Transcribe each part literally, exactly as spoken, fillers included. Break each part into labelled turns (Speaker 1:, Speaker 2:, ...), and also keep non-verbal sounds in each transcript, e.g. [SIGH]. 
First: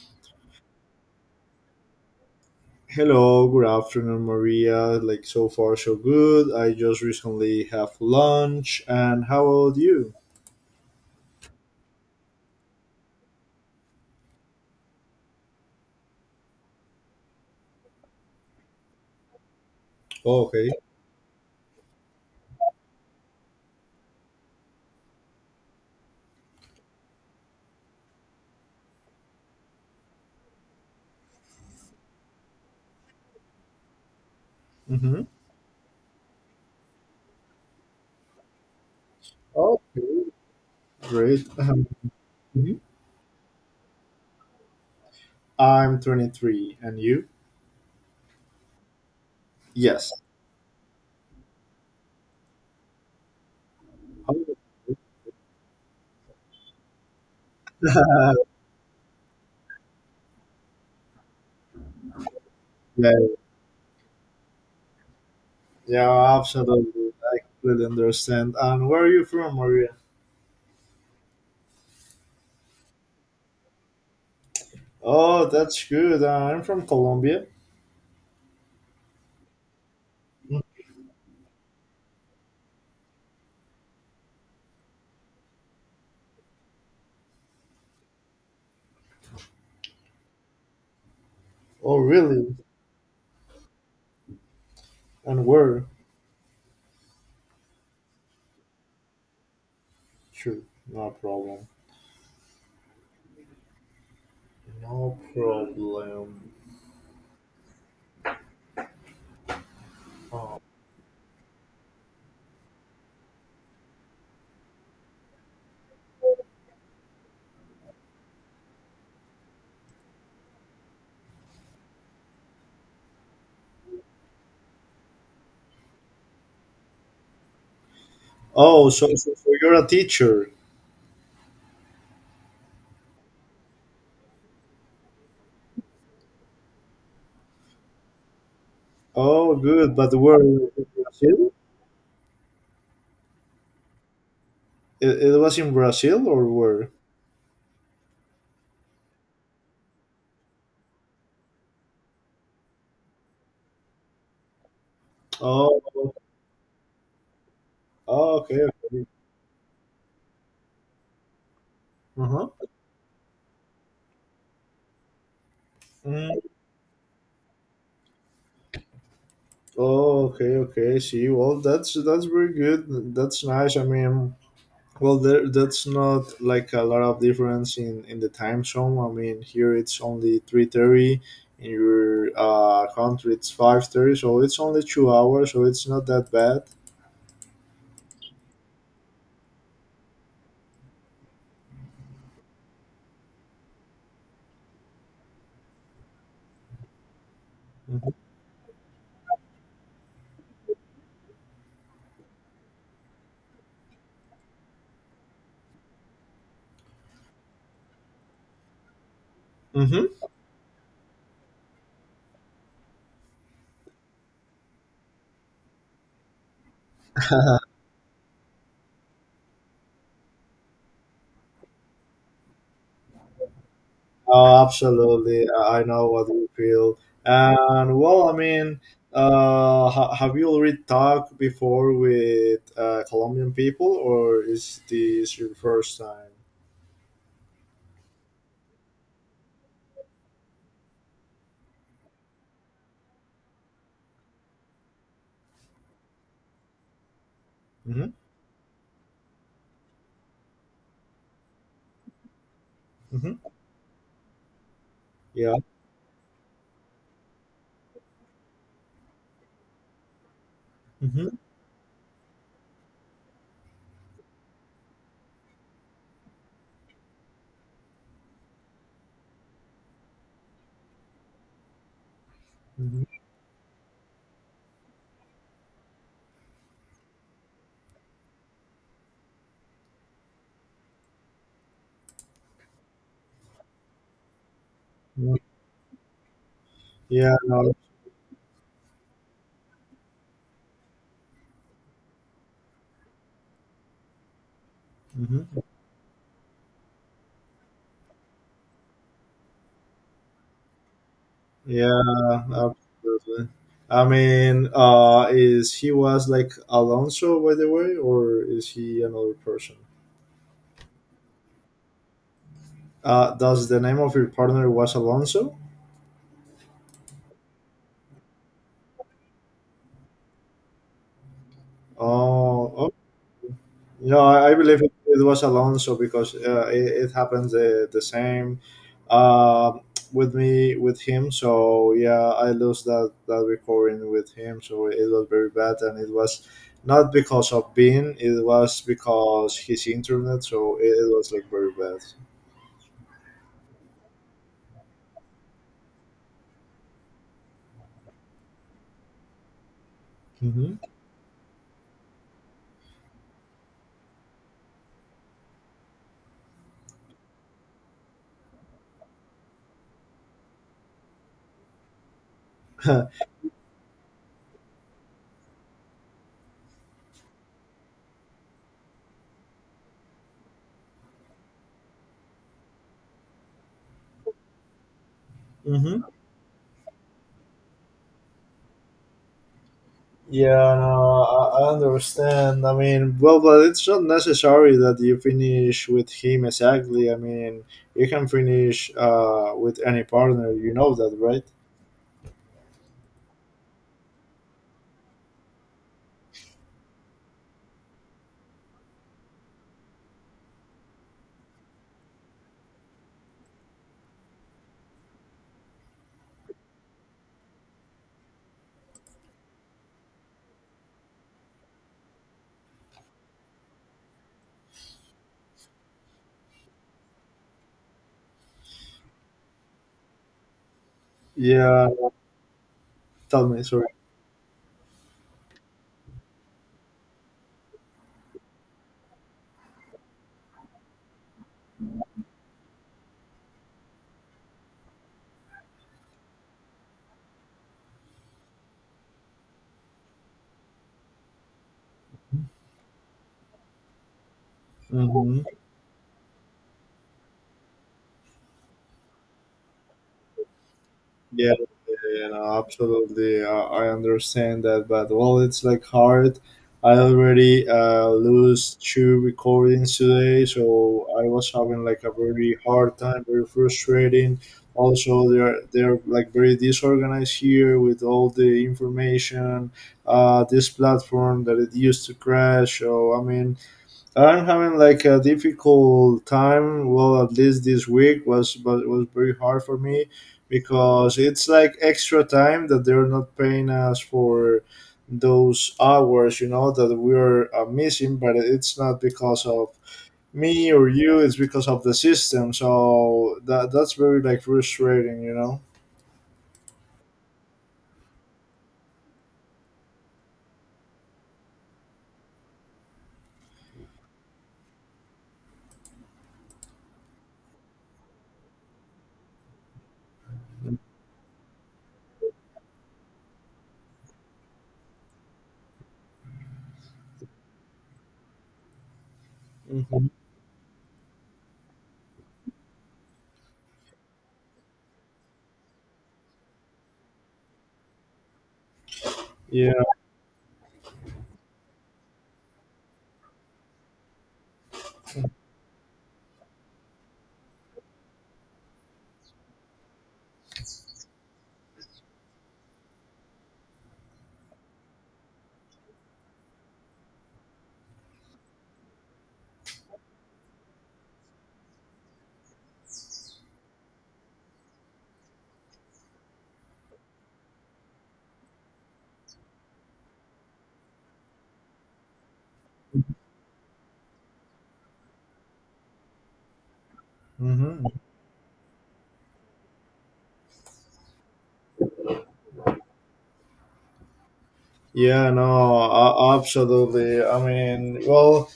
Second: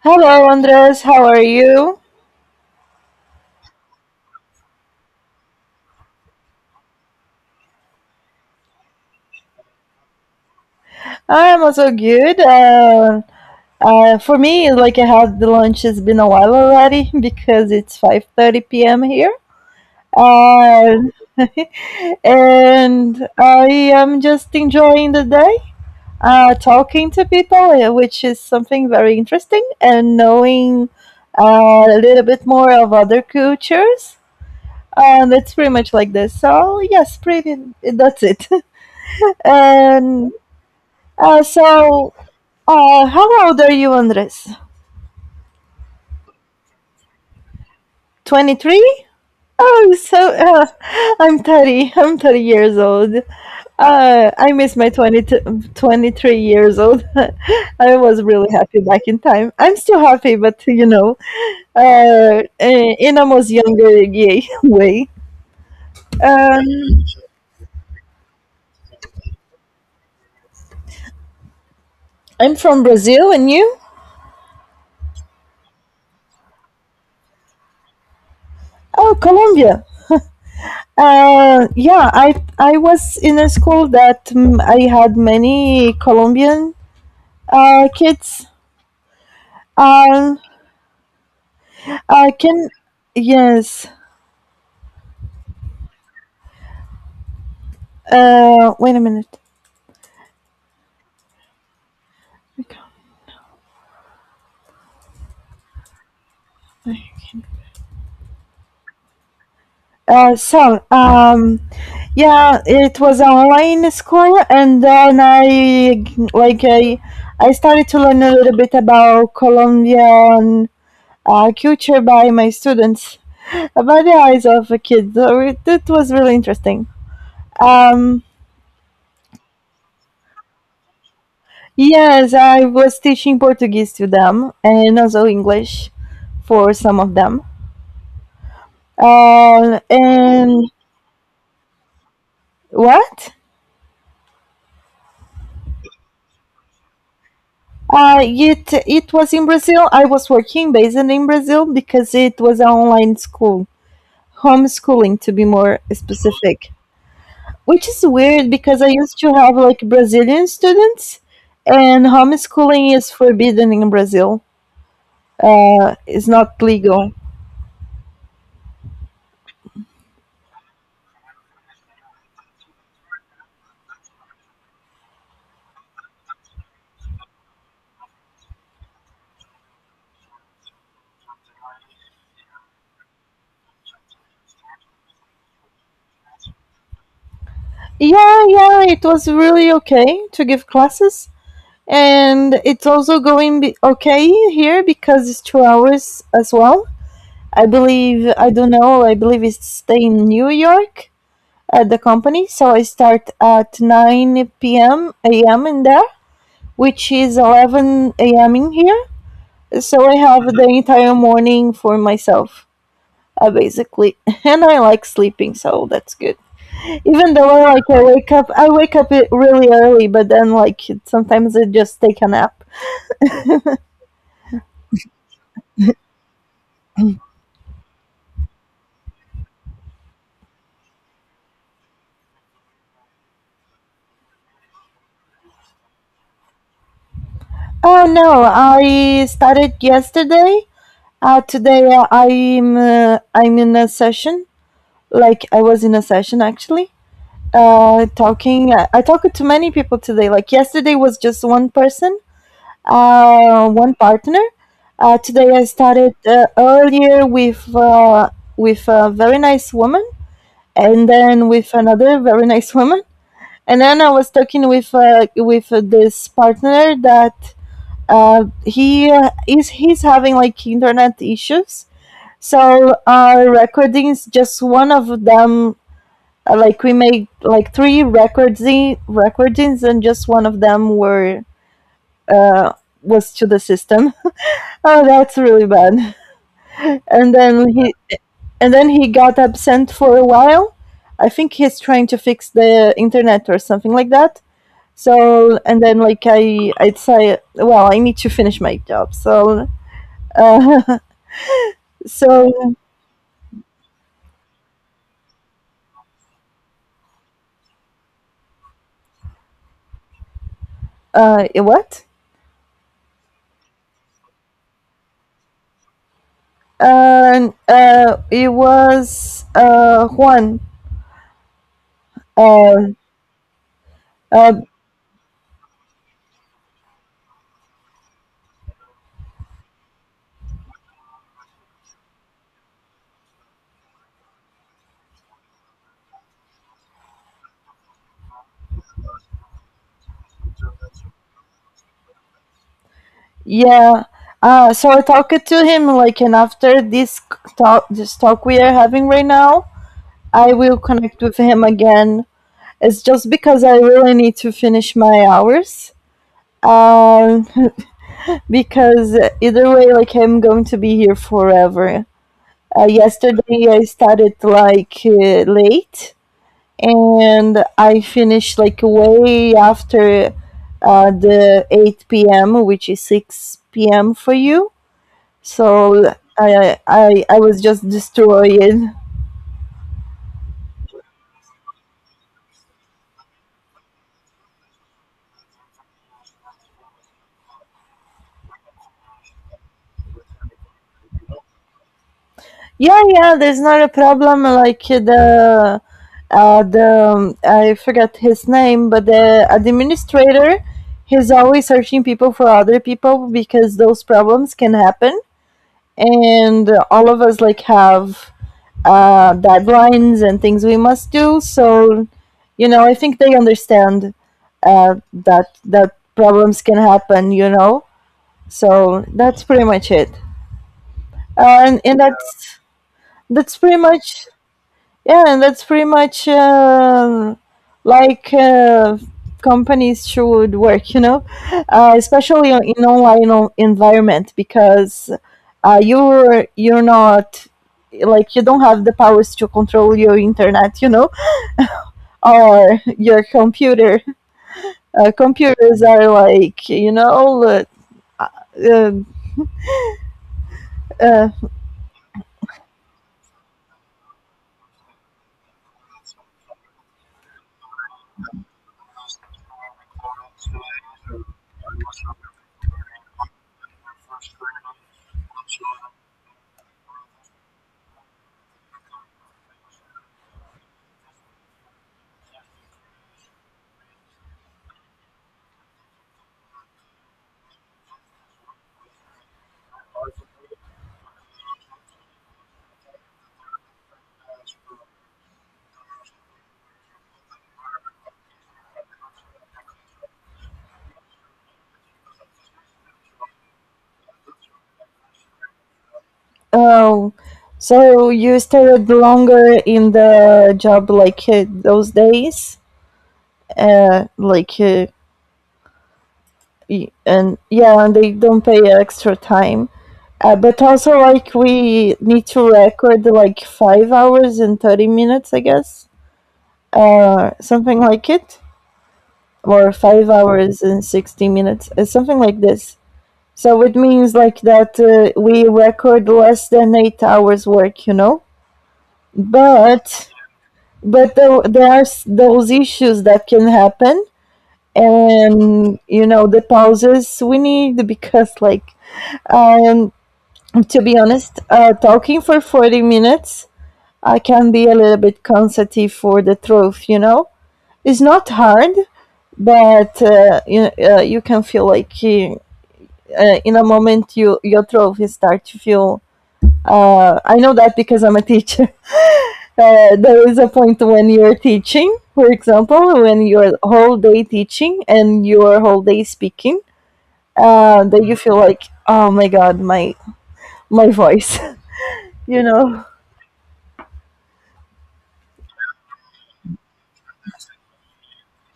Speaker 1: Hello, Andres. How are you?
Speaker 2: Hello, good afternoon, Maria. Like so far, so good. I just recently have lunch, and how about you?
Speaker 1: I'm also good. Uh, uh, for me, like I had the lunch has been a while already [LAUGHS] because it's five thirty p m here,
Speaker 2: Oh, okay.
Speaker 1: and [LAUGHS] and I am just enjoying the day, uh, talking to people, uh, which is something very interesting, and knowing uh, a little bit more of other cultures.
Speaker 2: Mm-hmm.
Speaker 1: And it's pretty much like this. So yes, pretty. That's it. [LAUGHS]
Speaker 2: Okay.
Speaker 1: and Uh,
Speaker 2: Great. Um,
Speaker 1: so,
Speaker 2: mhm.
Speaker 1: uh, how old are you, Andres?
Speaker 2: I'm twenty-three, and you?
Speaker 1: twenty-three? Oh,
Speaker 2: Yes.
Speaker 1: so uh, I'm thirty. I'm thirty years old. Uh, I
Speaker 2: Oh.
Speaker 1: miss my 20 t- twenty-three years old. [LAUGHS] I was really
Speaker 2: [LAUGHS]
Speaker 1: happy back in time. I'm still happy, but you know, uh, eh,
Speaker 2: Yeah,
Speaker 1: in a most younger ye- [LAUGHS] way.
Speaker 2: yeah,
Speaker 1: Um,
Speaker 2: absolutely. I completely understand. And where are you from, Maria?
Speaker 1: I'm from Brazil, and you?
Speaker 2: Oh, that's good. I'm from Colombia.
Speaker 1: Oh, Colombia. Uh, yeah, I I was in a school that mm, I had many Colombian Uh, kids are
Speaker 2: Oh,
Speaker 1: uh,
Speaker 2: really?
Speaker 1: can yes.
Speaker 2: And where?
Speaker 1: Uh, wait a minute.
Speaker 2: Sure, no problem. No problem.
Speaker 1: Uh, so um, yeah, it was online school, and then I like I I started to learn a little bit about Colombian uh, culture by my students, by the eyes of a kid. So it, it was really interesting. Um,
Speaker 2: Oh, so, so so you're a teacher.
Speaker 1: yes, I was teaching Portuguese to them and also English for some of them.
Speaker 2: Oh,
Speaker 1: Uh,
Speaker 2: good. But where in
Speaker 1: and
Speaker 2: Brazil?
Speaker 1: What?
Speaker 2: It, it was in Brazil or where?
Speaker 1: Uh, it it was in Brazil. I was working based in Brazil because it was an online school, homeschooling to be more
Speaker 2: Oh,
Speaker 1: specific. Which is
Speaker 2: oh
Speaker 1: weird
Speaker 2: okay,
Speaker 1: because I
Speaker 2: okay.
Speaker 1: used to have like Brazilian students, and
Speaker 2: Uh-huh.
Speaker 1: homeschooling is forbidden in Brazil. Uh, it's
Speaker 2: Mm.
Speaker 1: not legal.
Speaker 2: Oh, okay, okay. See, well, that's that's very good. That's nice. I mean, well, there that's not like a lot of difference in in the time zone. I mean, here it's only three thirty. In your uh, country, it's five thirty, so it's only two hours, so it's not that bad.
Speaker 1: Yeah, yeah, it was really okay to give classes, and it's also going be- okay here because it's two hours as well. I
Speaker 2: Mm-hmm.
Speaker 1: believe, I don't know. I believe it's stay in New York at the company. So I start at nine p m a m in there, which is eleven a m in here.
Speaker 2: Mm-hmm.
Speaker 1: So I have the entire morning for myself, uh, basically. [LAUGHS] And I like sleeping, so that's good. Even though I like I wake up, I wake up really early, but then like sometimes I just take a nap.
Speaker 2: Oh, absolutely. I I know what you feel. And well, I mean, uh, ha- have you already talked before with uh, Colombian people, or is this your first time?
Speaker 1: Oh no, I started yesterday. Uh, today uh, I'm uh, I'm in a session like I was in a session actually uh,
Speaker 2: Mm-hmm.
Speaker 1: talking. I, I talked to many people today. Like yesterday was just one person,
Speaker 2: Mm-hmm.
Speaker 1: uh, one partner. Uh, today
Speaker 2: Yeah.
Speaker 1: I started uh, earlier with uh, with a very nice woman, and
Speaker 2: Mm-hmm.
Speaker 1: then with another very [LAUGHS] nice woman, and then I was talking with uh, with uh, this partner that uh, he uh, is he's having like internet issues. So
Speaker 2: Mm-hmm.
Speaker 1: our recordings, just one of them uh, like we made like three records recordings, and just one of them were uh, was to the system. [LAUGHS] Oh, that's really bad. And
Speaker 2: Yeah.
Speaker 1: then
Speaker 2: No.
Speaker 1: he and then he got absent for a while. I think he's trying to fix the internet or something like that. So
Speaker 2: Mm-hmm.
Speaker 1: and then like I I'd say well I need to finish my job. So uh, [LAUGHS]
Speaker 2: Yeah.
Speaker 1: so
Speaker 2: Absolutely. I mean, uh, is he was like Alonso, by the way, or is he another person?
Speaker 1: uh, what?
Speaker 2: Uh, does the name of your partner was Alonso?
Speaker 1: Uh, uh, it was uh, Juan. Uh,
Speaker 2: Oh, You know, I, I
Speaker 1: uh,
Speaker 2: believe it, it was Alonso because uh, it, it happens the, the same uh, with me with him. So yeah, I lost that that recording with him. So it was very bad, and it was not because of Bean. It was because his internet. So it, it was like very bad.
Speaker 1: Yeah. Uh, so I talked to him like, and after this c- talk, this talk we are having right now, I
Speaker 2: Hmm.
Speaker 1: will connect with him again. It's just because I really need to finish my hours. Um, [LAUGHS] because either way, like I'm going to be here forever. Uh, yesterday I started like uh, late, and I finished like way after uh, the eight p m, which is six p m for you.
Speaker 2: Hmm. [LAUGHS]
Speaker 1: So I I I was just destroyed.
Speaker 2: Yeah, no, I, I understand. I mean, well, but it's not necessary that you finish with him exactly. I mean, you can finish uh, with any partner. You know that, right?
Speaker 1: Yeah, yeah, there's not a problem. Like the uh, the um, I forgot his name, but the administrator, he's always searching people for other people because those problems can happen, and all of us like have uh, deadlines and things we must do. So, you know, I think they understand uh, that that problems can happen. You know, so that's pretty much it. Uh, and
Speaker 2: Yeah.
Speaker 1: and that's
Speaker 2: Tell
Speaker 1: that's
Speaker 2: me,
Speaker 1: pretty
Speaker 2: sorry.
Speaker 1: much yeah, and That's pretty much um, like uh, companies should work, you know, uh, especially on- in online o- environment because uh, you're you're not like you don't have the powers to control your internet, you know, or your computer. Uh,
Speaker 2: Mhm.
Speaker 1: computers are like you know. Uh, uh, uh,
Speaker 2: Yeah, yeah, no, absolutely. I, I understand that, but well, it's like hard. I already uh, lose two recordings today, so I was having like a very hard time, very frustrating. Also, they're they're like very disorganized here with all the information. Uh, this platform that it used to crash. So I mean, I'm having like a difficult time. Well, at least this week was but it was very hard for me because it's like extra time that they're not paying us for those hours, you know, that we are uh, missing. But it's not because of me or you. It's because of the system. So that that's very like frustrating, you know.
Speaker 1: Oh, so you stayed longer in the job like uh, those days? Uh, like, uh, y- and Yeah, and they don't pay extra time. Uh, but also, like, we need to record like five hours and thirty minutes, I guess. Uh, something like it. Or
Speaker 2: Hmm.
Speaker 1: five hours and sixty minutes. Uh, something like this. So it means like that uh, we record less than eight hours work, you know?
Speaker 2: Yeah.
Speaker 1: But but tho- there are s- Those issues that can happen, and you know the pauses we need because like um to be honest, uh talking for forty minutes, I can be a little bit sensitive for the truth, you know. It's not hard, but uh, you, uh, you can feel like you- uh, in a moment you your throat will start to feel. uh, I know that because I'm a teacher. Uh, there is a point when you're teaching, for example, when you're whole day teaching and you're whole day speaking,
Speaker 2: Hmm.
Speaker 1: uh, that you feel like, oh my god, my my voice, [LAUGHS] you know,
Speaker 2: Yeah. No. Uh, absolutely. I mean, well.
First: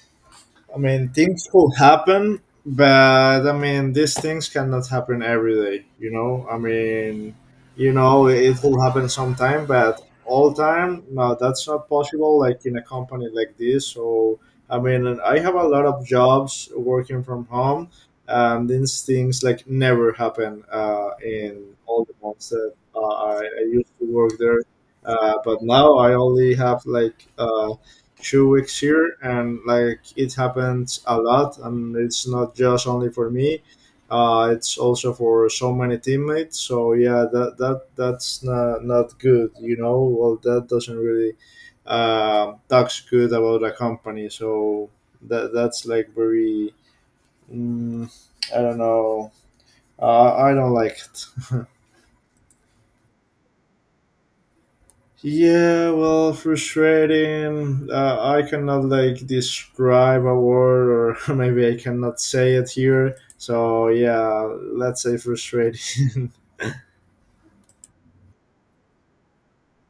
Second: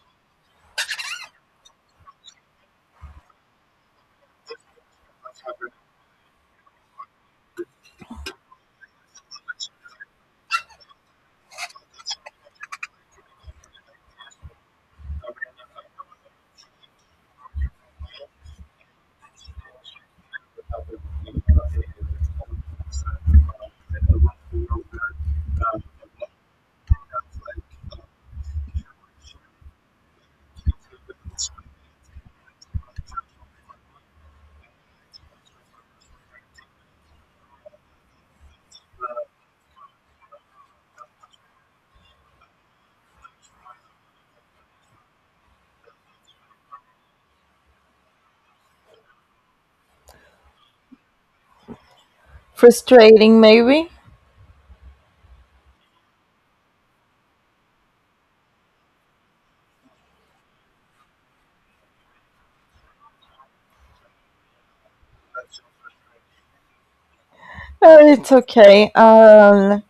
Speaker 2: I mean, things could happen, but I mean, these things cannot happen every day. You know, I mean, you know, it will happen sometime, but all time, no, that's not possible. Like in a company like this, so I mean, and I have a lot of jobs working from home, and these things like never happen uh, in all the months that uh, I, I used to work there. Uh, but now I only have like uh, two weeks here, and like it happens a lot, and it's not just only for me, uh, it's also for so many teammates. So yeah, that that that's not, not good, you know. Well, that doesn't really uh, talks good about a company. So that that's like very mm, I don't know, uh, I don't like it. [LAUGHS]
Speaker 1: frustrating maybe.
Speaker 2: Yeah, well, frustrating. Uh, I cannot like describe a word, or [LAUGHS] maybe I cannot say it here. So yeah, let's say frustrating.
Speaker 1: Uh, it's okay. Um,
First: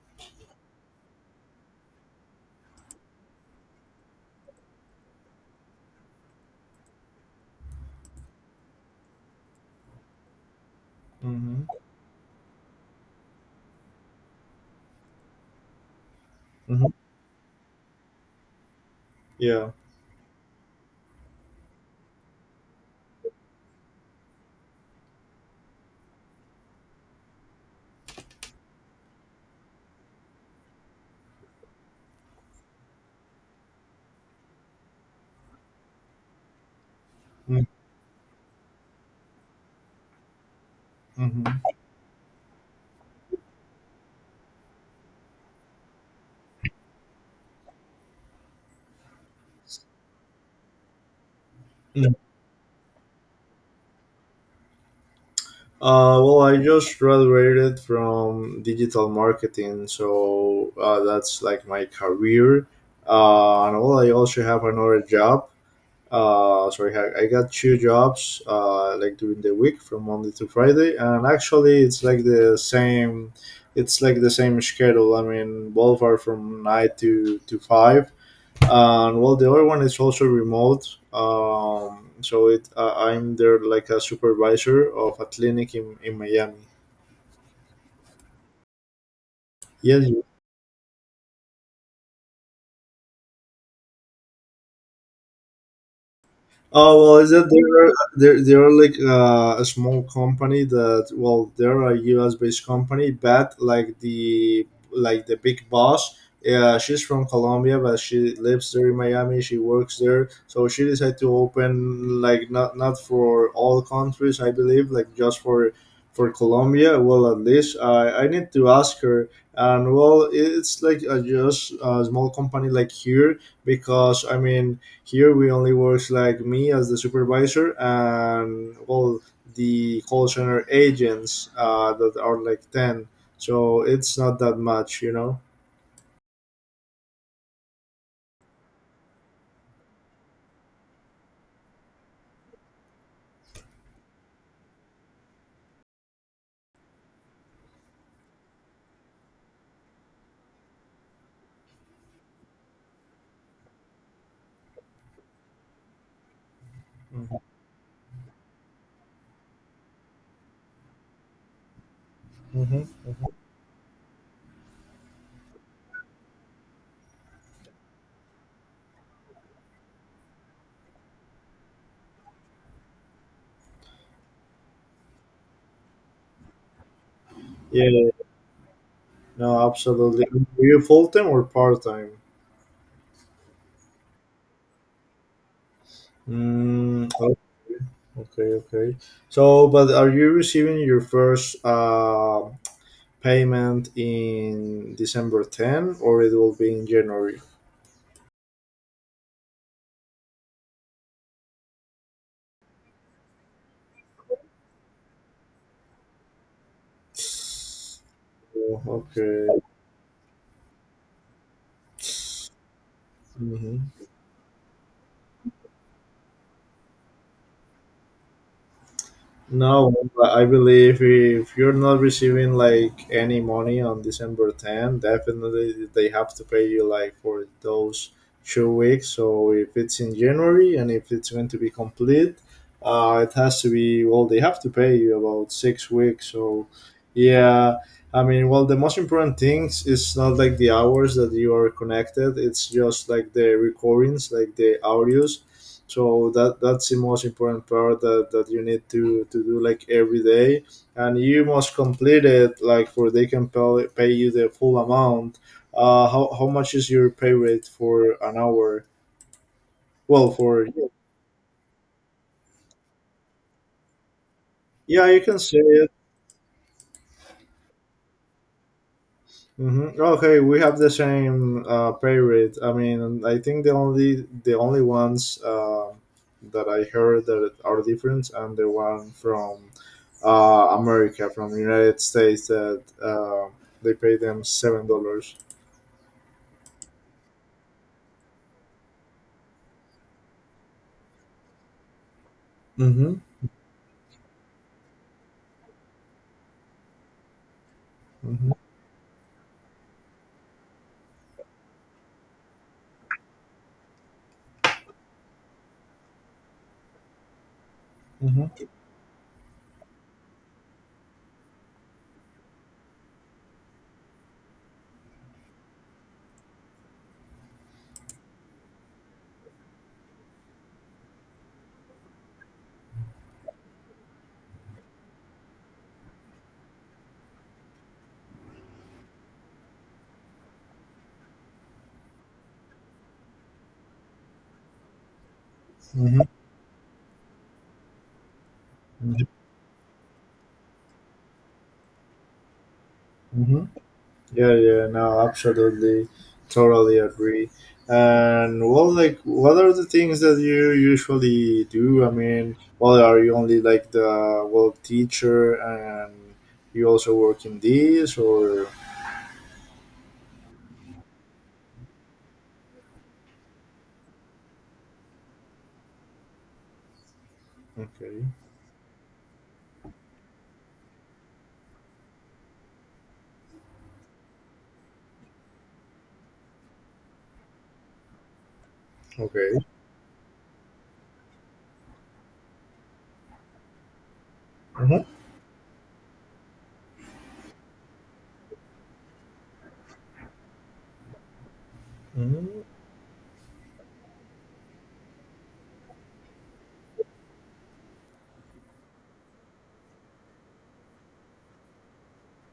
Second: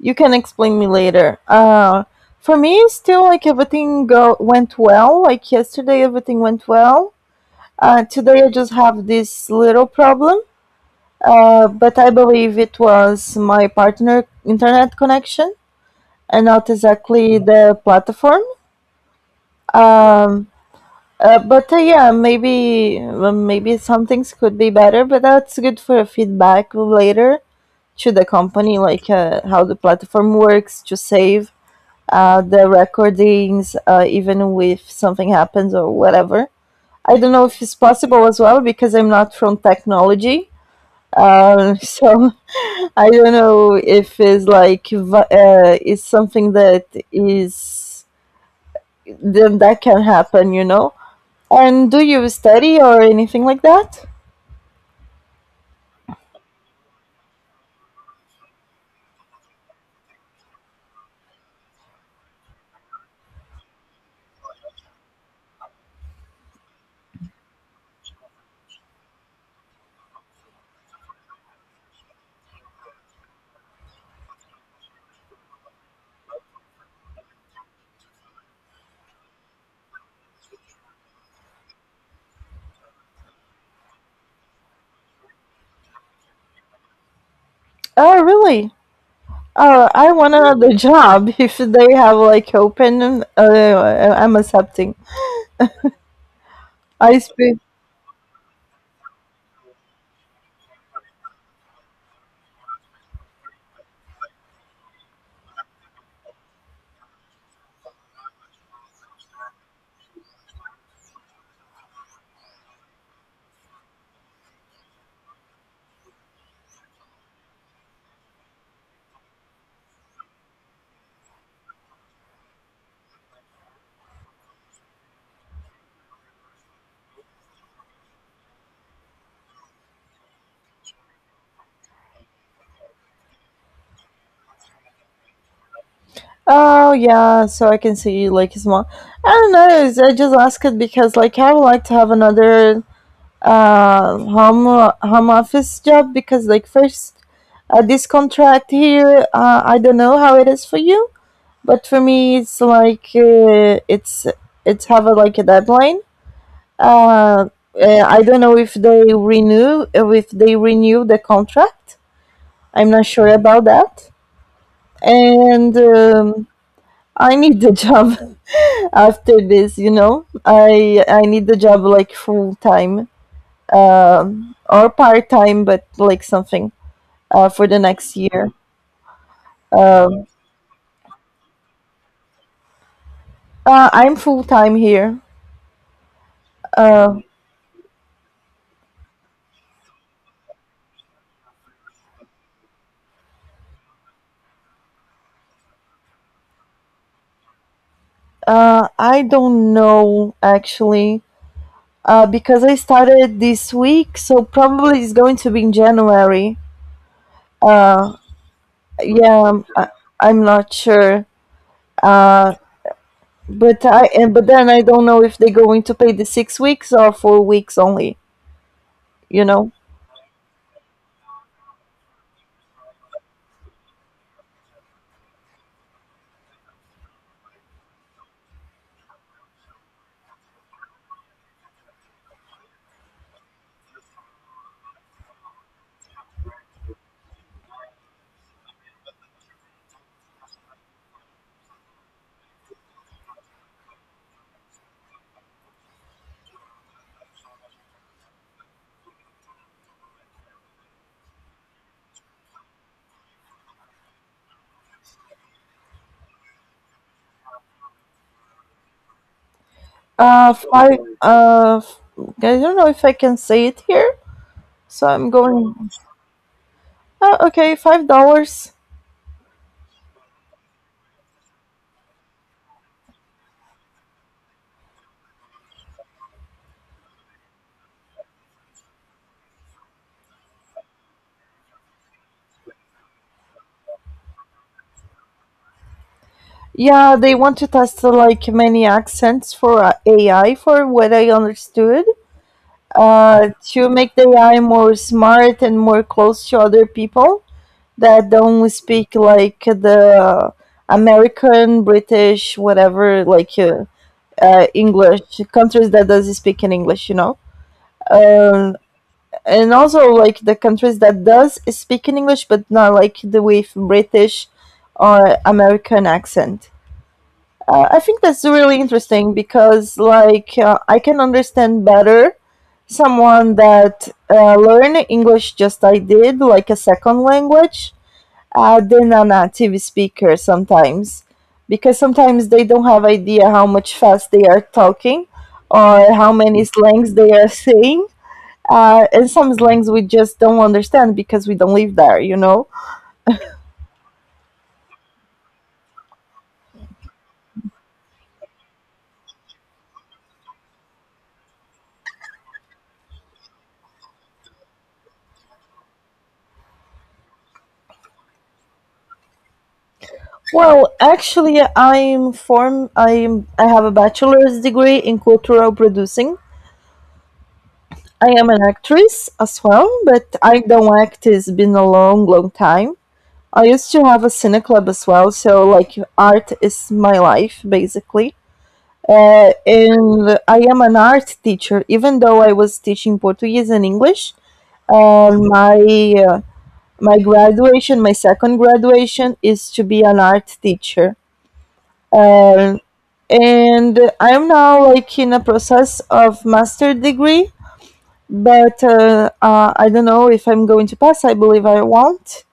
Speaker 1: You can explain me later. Uh, for me, still like everything go went well. Like yesterday, everything went well. Uh, today, I just have this little problem.
Speaker 2: [LAUGHS] Hmm.
Speaker 1: Uh, but I believe it was my partner internet connection and not
Speaker 2: Hmm.
Speaker 1: exactly the platform.
Speaker 2: Yeah.
Speaker 1: Um, uh, but uh, Yeah, maybe uh, maybe some things could be better, but that's good for feedback later to the company, like uh, how the platform works to save uh, the recordings, uh, even if something happens or whatever. I don't know if
Speaker 2: Mm-hmm.
Speaker 1: it's possible as well because I'm not from technology,
Speaker 2: Mm-hmm.
Speaker 1: uh, [LAUGHS] so I don't know if it's like va- uh, it's something that is then that can happen, you know. And do
Speaker 2: Uh,
Speaker 1: you study or anything like that?
Speaker 2: well, I just graduated from digital marketing, so uh, that's like my career. Uh, and well, I also have another job, uh, sorry, I, I got two jobs uh, like during the week from Monday to Friday, and actually it's like the same, it's like the same schedule. I mean, both are from nine to to five, and well, the other one is also remote. Um, so it, uh, I'm there like a supervisor of a clinic in in Miami.
Speaker 1: Oh, really? Oh,
Speaker 2: Yes.
Speaker 1: I want another job. [LAUGHS] If they have like open, uh, I'm accepting.
Speaker 2: Oh, well,
Speaker 1: I
Speaker 2: is that
Speaker 1: speak.
Speaker 2: they're they're, they're like uh, a small company that well, they're a U S based company, but like the like the big boss, yeah, she's from Colombia, but she lives there in Miami. She works there, so she decided to open like not not for all countries, I believe, like just for for Colombia. Well, at least I I need to ask her, and well, it's like a, just a small company like here, because I mean here we only works like me as the supervisor and all the call center agents uh, that are like ten. So it's not that much, you know.
Speaker 1: Oh yeah, so I can see like small. I don't know. it's- I just ask it because like I would like to have another uh home home office job because like first, uh, this contract here, uh, I don't know how it is for you, but for me it's like uh, it's it's have a, like a deadline. Uh, uh, i don't know if they renew uh, if they renew the contract.
Speaker 2: Mm-hmm.
Speaker 1: I'm not sure about that. And um, I need the job. [LAUGHS] After this, you know, i i need the job like full time, um, or part time, but like something uh, for the
Speaker 2: Yeah,
Speaker 1: next year.
Speaker 2: no, absolutely.
Speaker 1: um,
Speaker 2: Are you full time or part time?
Speaker 1: uh, i'm full time here.
Speaker 2: Mm,
Speaker 1: Uh,
Speaker 2: oh, okay, okay. So, but are you receiving your first uh, payment in December tenth or it will be in January? [SIGHS]
Speaker 1: uh, I don't know actually, uh, because I started this week, so probably it's going to be in January. Uh,
Speaker 2: Oh,
Speaker 1: yeah,
Speaker 2: okay.
Speaker 1: I'm- I, I'm not sure. Uh, but
Speaker 2: Mhm.
Speaker 1: I and but then I don't know if they're going to pay the six weeks or four weeks only. You know,
Speaker 2: No, but I believe if you're not receiving like any money on December tenth, definitely they have to pay you like for those two weeks. So if it's in January and if it's going to be complete, uh, it has to be, well, they have to pay you about six weeks. So yeah, I mean, well, the most important things is not like the hours that you are connected, it's just like the recordings, like the audios, so that that's the most important part that, that you need to, to do like every day, and you must complete it like for they can pay, pay you the full amount. Uh, how, how much is your pay rate for an hour? Well,
Speaker 1: uh,
Speaker 2: for...
Speaker 1: five. Uh, f- I don't know if I can say it here,
Speaker 2: Yeah,
Speaker 1: so
Speaker 2: you
Speaker 1: I'm
Speaker 2: can say
Speaker 1: going.
Speaker 2: it.
Speaker 1: Uh, okay, five dollars.
Speaker 2: Mm-hmm. Okay, we have the same uh, pay rate. I mean, I think the only the only ones uh, that I heard that are different, and the one from uh, America, from the United States, that uh, they pay them seven dollars.
Speaker 1: Yeah, they want to test uh, like many accents for uh, A I, for what I understood,
Speaker 2: Mm-hmm.
Speaker 1: uh, to make the A I more smart and more close to other people that
Speaker 2: Mm-hmm.
Speaker 1: don't speak like the American, British, whatever, like uh, uh, English countries that does speak in English, you know. Um, and also like the countries that does speak in English, but not like the with British or American accent. Uh, I think that's really interesting because, like, uh, I can understand better someone that uh, learn English just like I did, like a second language, uh, than a native speaker sometimes, because sometimes they don't have idea how much fast they are talking or
Speaker 2: Mm-hmm.
Speaker 1: how many slangs they are [LAUGHS] saying. Uh, and some slangs we just don't understand because we don't live there, you know.
Speaker 2: Mm-hmm. Yeah, yeah, no, absolutely, totally agree. And well, like, what are the things that you usually do? I mean, well, are you only like the well teacher, and you also work in this, or
Speaker 1: Well, actually, I'm form. I'm. I have a bachelor's degree in cultural producing.
Speaker 2: okay,
Speaker 1: I am an actress as well, but I don't act. It's been a long, long time. I used to have a cine club as well, so like art is my life basically. Uh,
Speaker 2: okay,
Speaker 1: and I am an art teacher, even though I was teaching Portuguese and English.
Speaker 2: mm-hmm.
Speaker 1: And my uh, my graduation, My second graduation is to be an art teacher.
Speaker 2: Mm-hmm.
Speaker 1: Um, and I am now like in a process of master degree, but uh, uh, I don't know if I'm going to pass. I believe I won't.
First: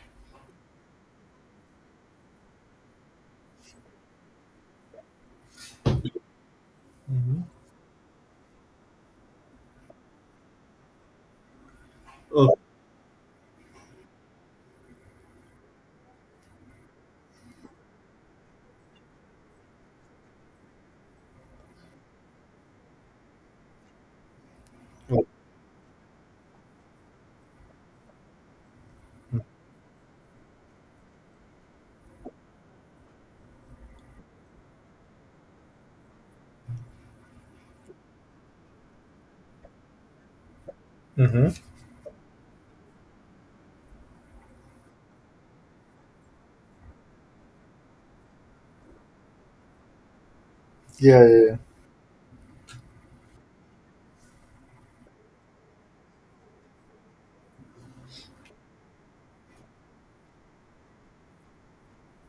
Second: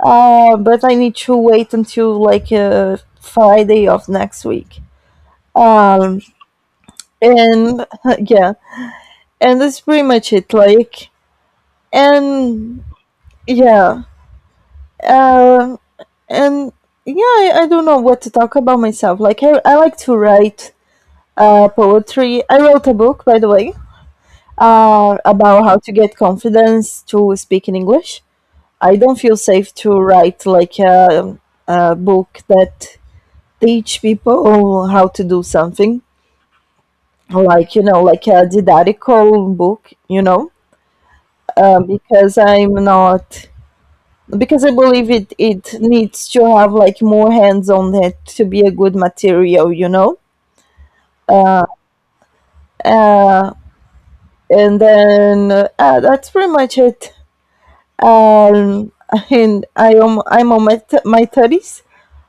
Speaker 1: Uh, but I need to wait until like uh, Friday of next week. Um,
Speaker 2: Mm-hmm.
Speaker 1: and [LAUGHS] Yeah, and that's pretty much it. Like,
Speaker 2: Oh,
Speaker 1: and yeah, uh, and Yeah, I, I don't know what to talk about myself. Like, I, I like to write uh, poetry. I wrote a book, by the way, uh,
Speaker 2: oh.
Speaker 1: about how to get confidence to speak in English. I don't feel
Speaker 2: Mm-hmm.
Speaker 1: safe to write like a, a book that teach people how to do something, like you know, like a didactical book, you know,
Speaker 2: Mm-hmm.
Speaker 1: uh, because I'm not because I believe it it needs to have like more hands on it to be a good material, you know.
Speaker 2: Yeah, yeah, yeah.
Speaker 1: Uh, and then uh, that's pretty much it. Um, and I am I'm on my th- my thirties.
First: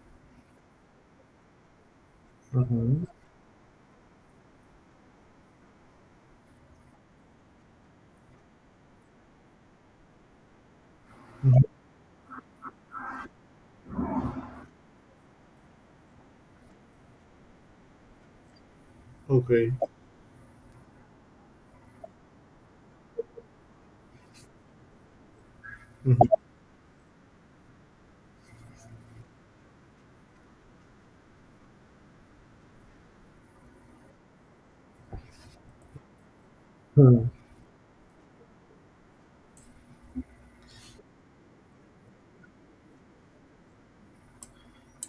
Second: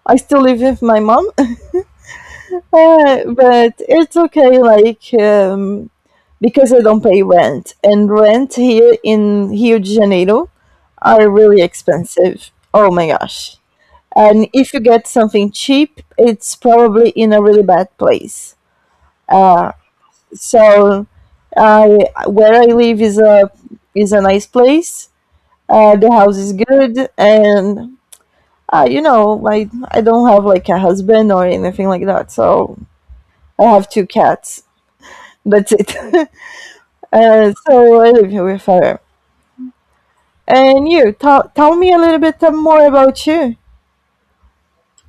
Speaker 1: I still live with my mom, [LAUGHS] uh,
Speaker 2: Mm-hmm.
Speaker 1: but it's okay. Like, um, because I don't pay rent, and rent here in Rio de Janeiro are
Speaker 2: Mm-hmm.
Speaker 1: really expensive. Oh my gosh! And if you get something cheap, it's probably in a really bad place.
Speaker 2: Okay.
Speaker 1: So, I where I live is a is a nice place. Uh, the house is good, and uh, you know, I I don't have like a husband or anything like that, so I have two cats. That's it. [LAUGHS]
Speaker 2: Mhm.
Speaker 1: Uh, so I live here with her. And you, tell tell me a little bit more about you.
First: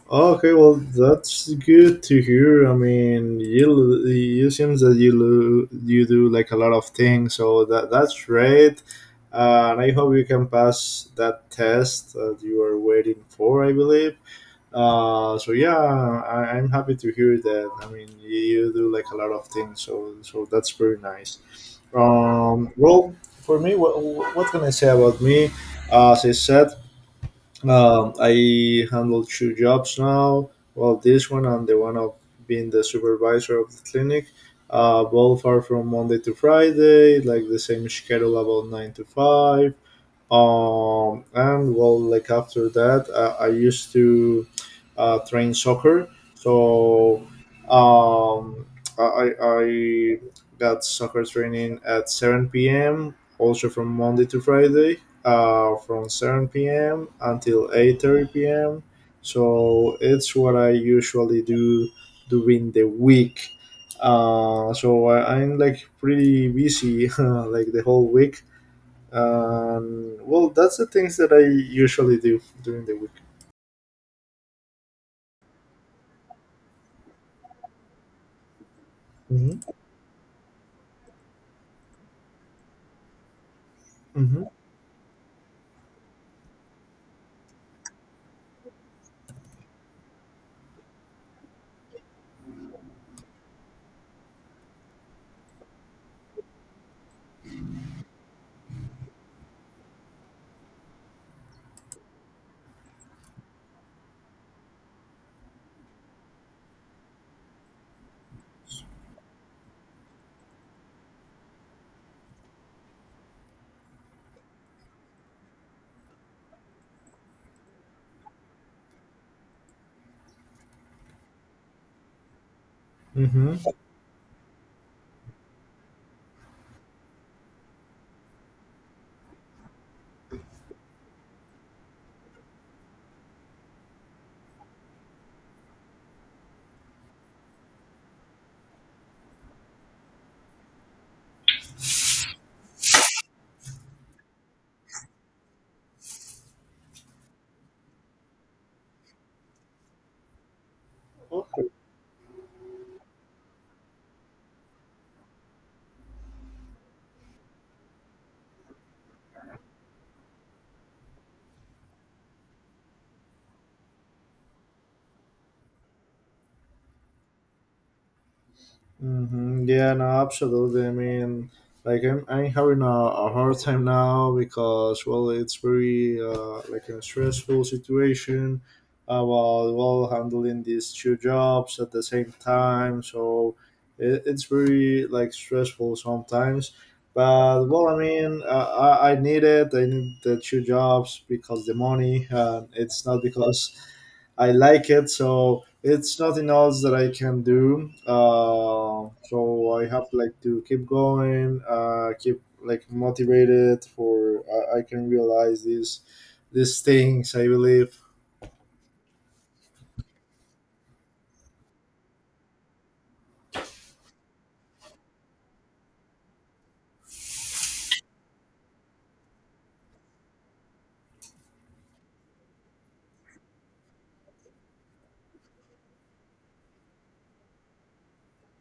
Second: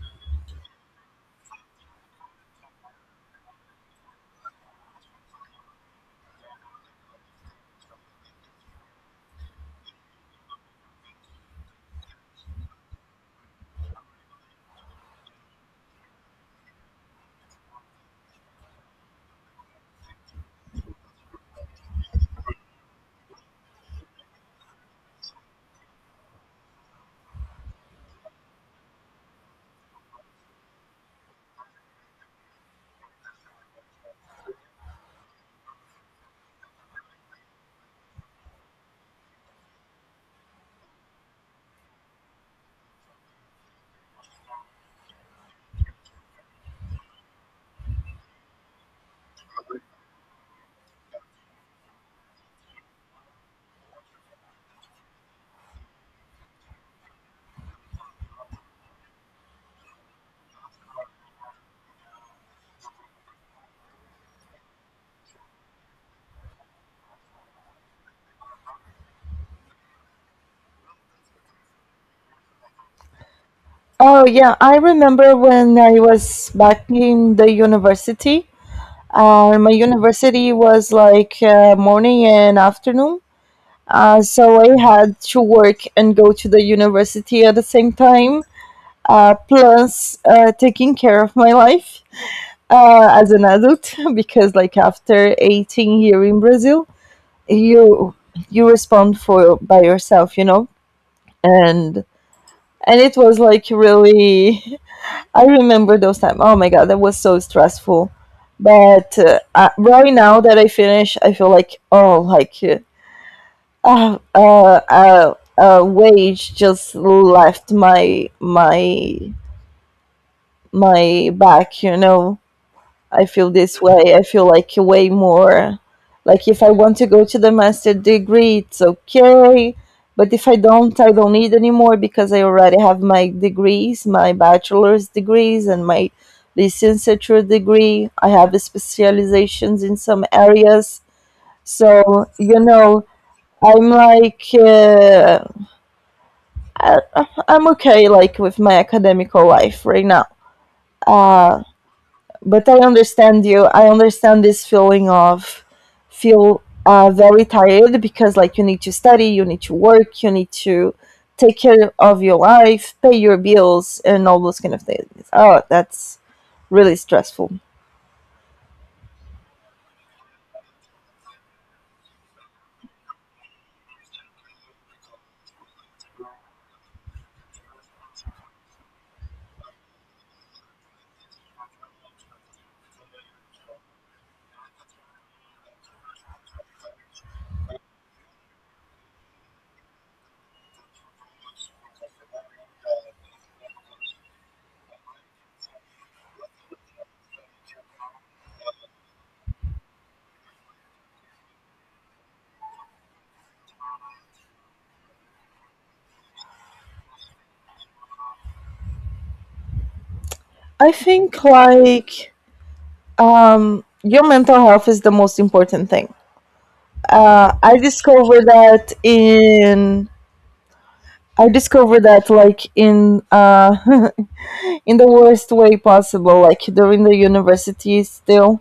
Speaker 2: Oh, okay, well, that's good to hear. I mean, you you seems that you lo- you do like a lot of things, so that that's great. Uh, and I hope you can pass that test that you are waiting for. I believe. Uh, so yeah, I, I'm happy to hear that. I mean, you, you do like a lot of things, so so that's very nice. Um, well, for me, what, what can I say about me? As I said, um, I handle two jobs now. Well, this one and the one of being the supervisor of the clinic. Uh, both are from Monday to Friday, like the same schedule about nine to five, um, and well, like after that uh, i used to uh, train soccer. So um, I, I got soccer training at seven p.m. also from Monday to Friday, uh, from seven p.m. until eight thirty p.m., so it's what I usually do during the week. uh, so I, i'm like pretty busy [LAUGHS] like the whole week. um, well, that's the things that I usually do during the week.
Speaker 1: Oh yeah, I remember when I was back in the university. Uh, my university was like uh, morning and afternoon, uh,
Speaker 2: Hmm.
Speaker 1: so I had to work and go to the university at the same time, uh, plus uh, taking care of my life, uh, as an adult [LAUGHS] because like after 18 here in Brazil, you you respond for by yourself, you know. And and it was like really, [LAUGHS] I remember those times. Oh my god, that was so stressful. But uh, uh, right now that I finish, I feel like, oh, like uh, uh, uh, uh, wage just left my my my back, you know. I feel
Speaker 2: Hmm.
Speaker 1: this way. I feel like way more. Like if I want to go to the master degree, it's okay. But if I don't, I don't need anymore because I already have my degrees, my bachelor's degrees and my licenciature degree. I have specializations in some areas. So, you know, I'm like, uh, I, I'm okay, like with my academic life right now. Uh,
Speaker 2: Hmm.
Speaker 1: but I understand you. I understand this feeling of feel uh, very tired because like you need to study, you need to work, you need to take care of your life, pay your bills, and all those kind of things. Oh, that's really stressful.
Speaker 2: Mm-hmm. Yeah, no, absolutely. I mean, like I'm, I'm having a, a hard time now because well, it's very uh, like a stressful situation about well handling these two jobs at the same time. So it, it's very like stressful sometimes. But well, I mean, uh, I, I need it. I need the two jobs because the money, and it's not because I like it. So it's nothing else that I can do. Uh, so I have like to keep going, uh, keep like motivated for I, I can realize these these things. I believe.
Speaker 1: I think, like, um, your mental health is the most important thing. Uh, I discovered that in I discovered that like in uh, [LAUGHS] in the worst way possible, like during the university still.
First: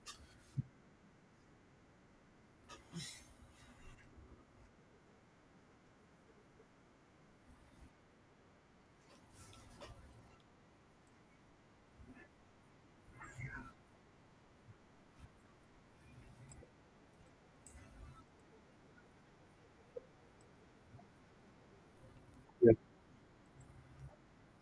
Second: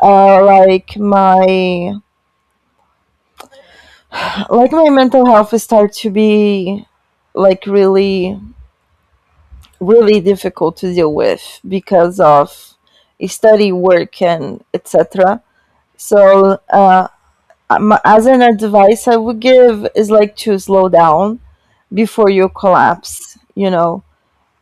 Speaker 1: Uh, like my like my mental health start to be like really really difficult to deal with because of study, work, and etc. So, uh, as an advice I would give is like to slow down before you
Speaker 2: Yeah.
Speaker 1: collapse, you know.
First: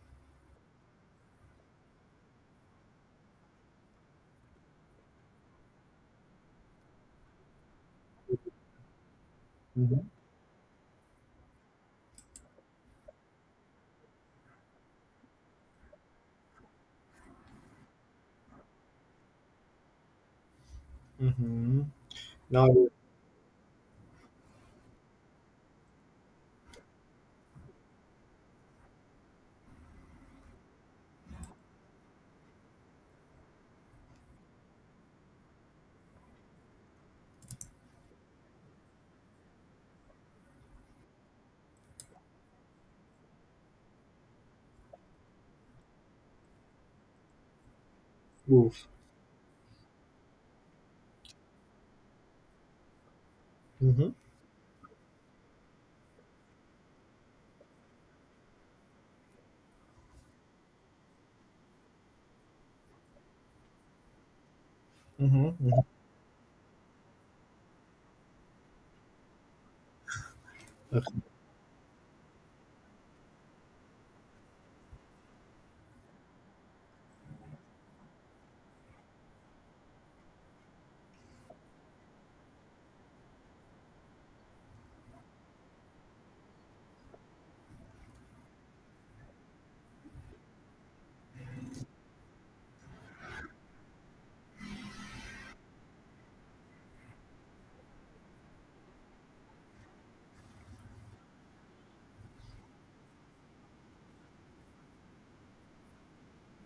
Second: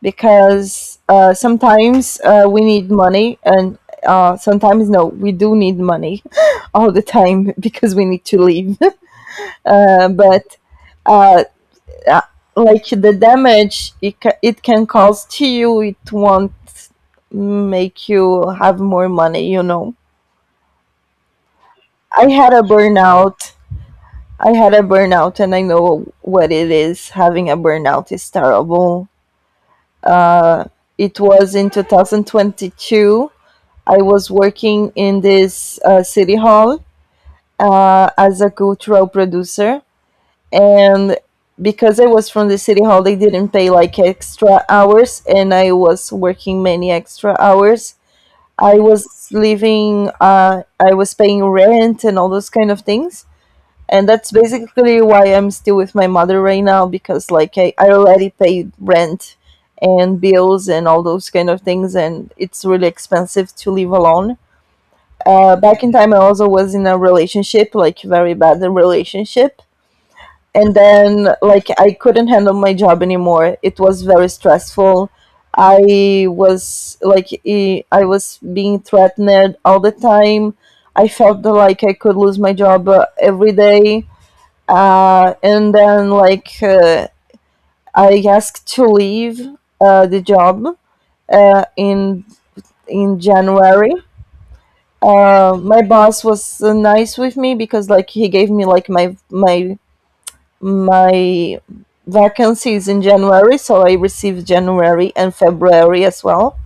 Speaker 1: Because uh, sometimes uh, we need money, and uh, sometimes, no, we do need money [LAUGHS] all the time [LAUGHS] because we need to live. [LAUGHS]
Speaker 2: Mm-hmm.
Speaker 1: uh, but uh, uh, like the damage it, ca- it can cause to you, it won't make you have more money, you know.
Speaker 2: Mm-hmm.
Speaker 1: I had a
Speaker 2: Now.
Speaker 1: burnout. I had a burnout, and I know what it is. Having a burnout is terrible. It was in twenty twenty-two. I was working in this uh, city hall uh, as a cultural producer, and because I was from the city hall, they didn't pay like extra hours, and I was working many extra hours. I
Speaker 2: Oof.
Speaker 1: was living, uh, I was paying rent and all those kind of things.
Speaker 2: Mm-hmm.
Speaker 1: And that's basically why I'm still with my mother right now because, like, I, I already paid rent and bills and all those kind of things, and it's really expensive to live alone. Uh,
Speaker 2: Mm-hmm.
Speaker 1: back in time, I also was in a relationship, like very bad relationship, and
Speaker 2: Mm-hmm. Okay.
Speaker 1: then like I couldn't handle my job anymore. It was very stressful. I was like e- I was being threatened all the time. I felt that, like I could lose my job uh, every day, uh, and then like uh, I asked to leave uh, the job uh, in in January. Uh, my boss was uh, nice with me because like he gave me like my my my vacancies in January, so I received January and February as well.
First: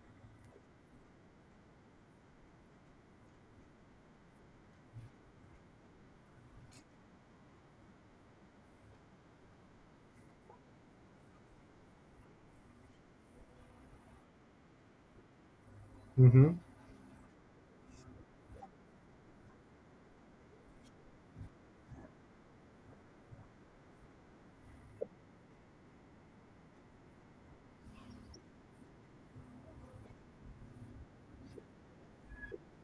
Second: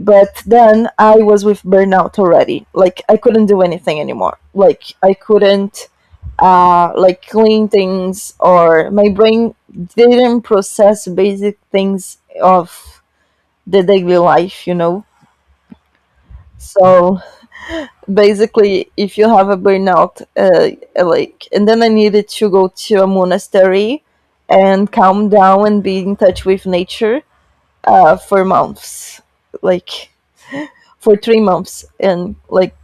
Speaker 1: But then I was with burnout already. Like I couldn't do anything anymore. Like I couldn't uh, like clean things, or my brain didn't process basic things of the daily life, you know.
Speaker 2: Mm-hmm.
Speaker 1: So, basically, if you have a burnout, uh, like and then I needed to go to a monastery and calm down and be in touch with nature uh, for months, like for three months. And like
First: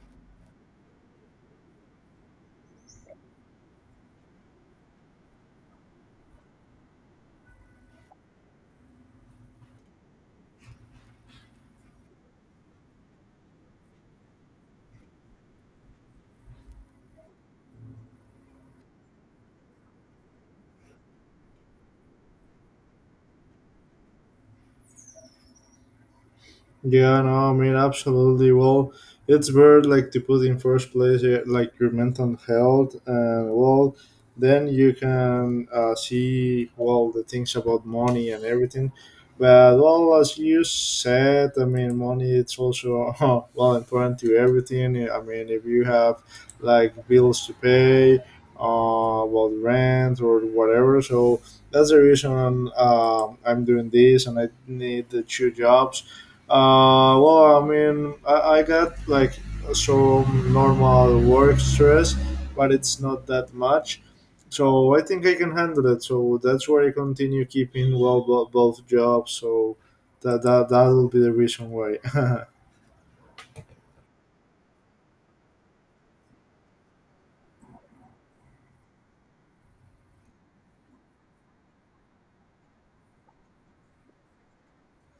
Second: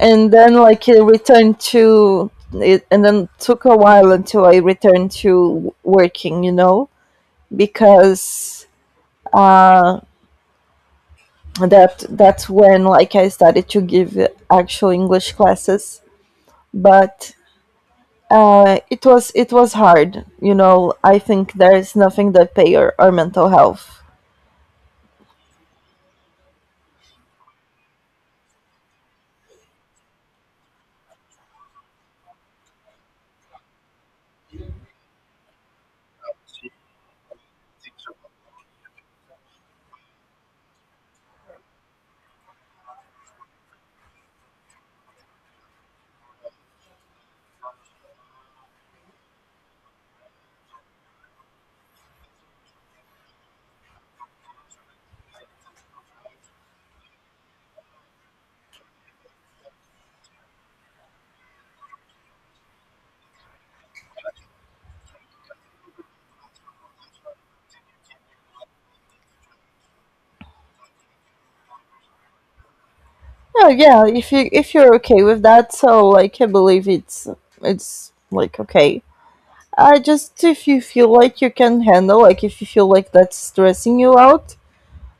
Speaker 1: and then like I returned to it, and then took a while until I returned to working, you know. Because uh, that that's when like I started to give actual English classes. But Uh, it was it was hard, you know. I think there is nothing that pay our, our mental health.
Speaker 2: Yeah, no, I mean, absolutely. Well, it's where like to put in first place eh, like your mental health, and well, then you can uh, see well the things about money and everything. But well, as you said, I mean, money it's also [LAUGHS] well important to everything. I mean, if you have like bills to pay, uh, well, rent or whatever. So that's the reason um, I'm doing this, and I need the two jobs, uh, well, I mean, I, I got like some normal work stress, but it's not that much. So I think I can handle it. So that's why I continue keeping well bo- both jobs. So that that that will be the reason why. [LAUGHS]
Speaker 1: Oh yeah, if you if you're okay with that, so like I believe it's it's like okay. I just, if you feel like you can handle, like if you feel like that's stressing you out,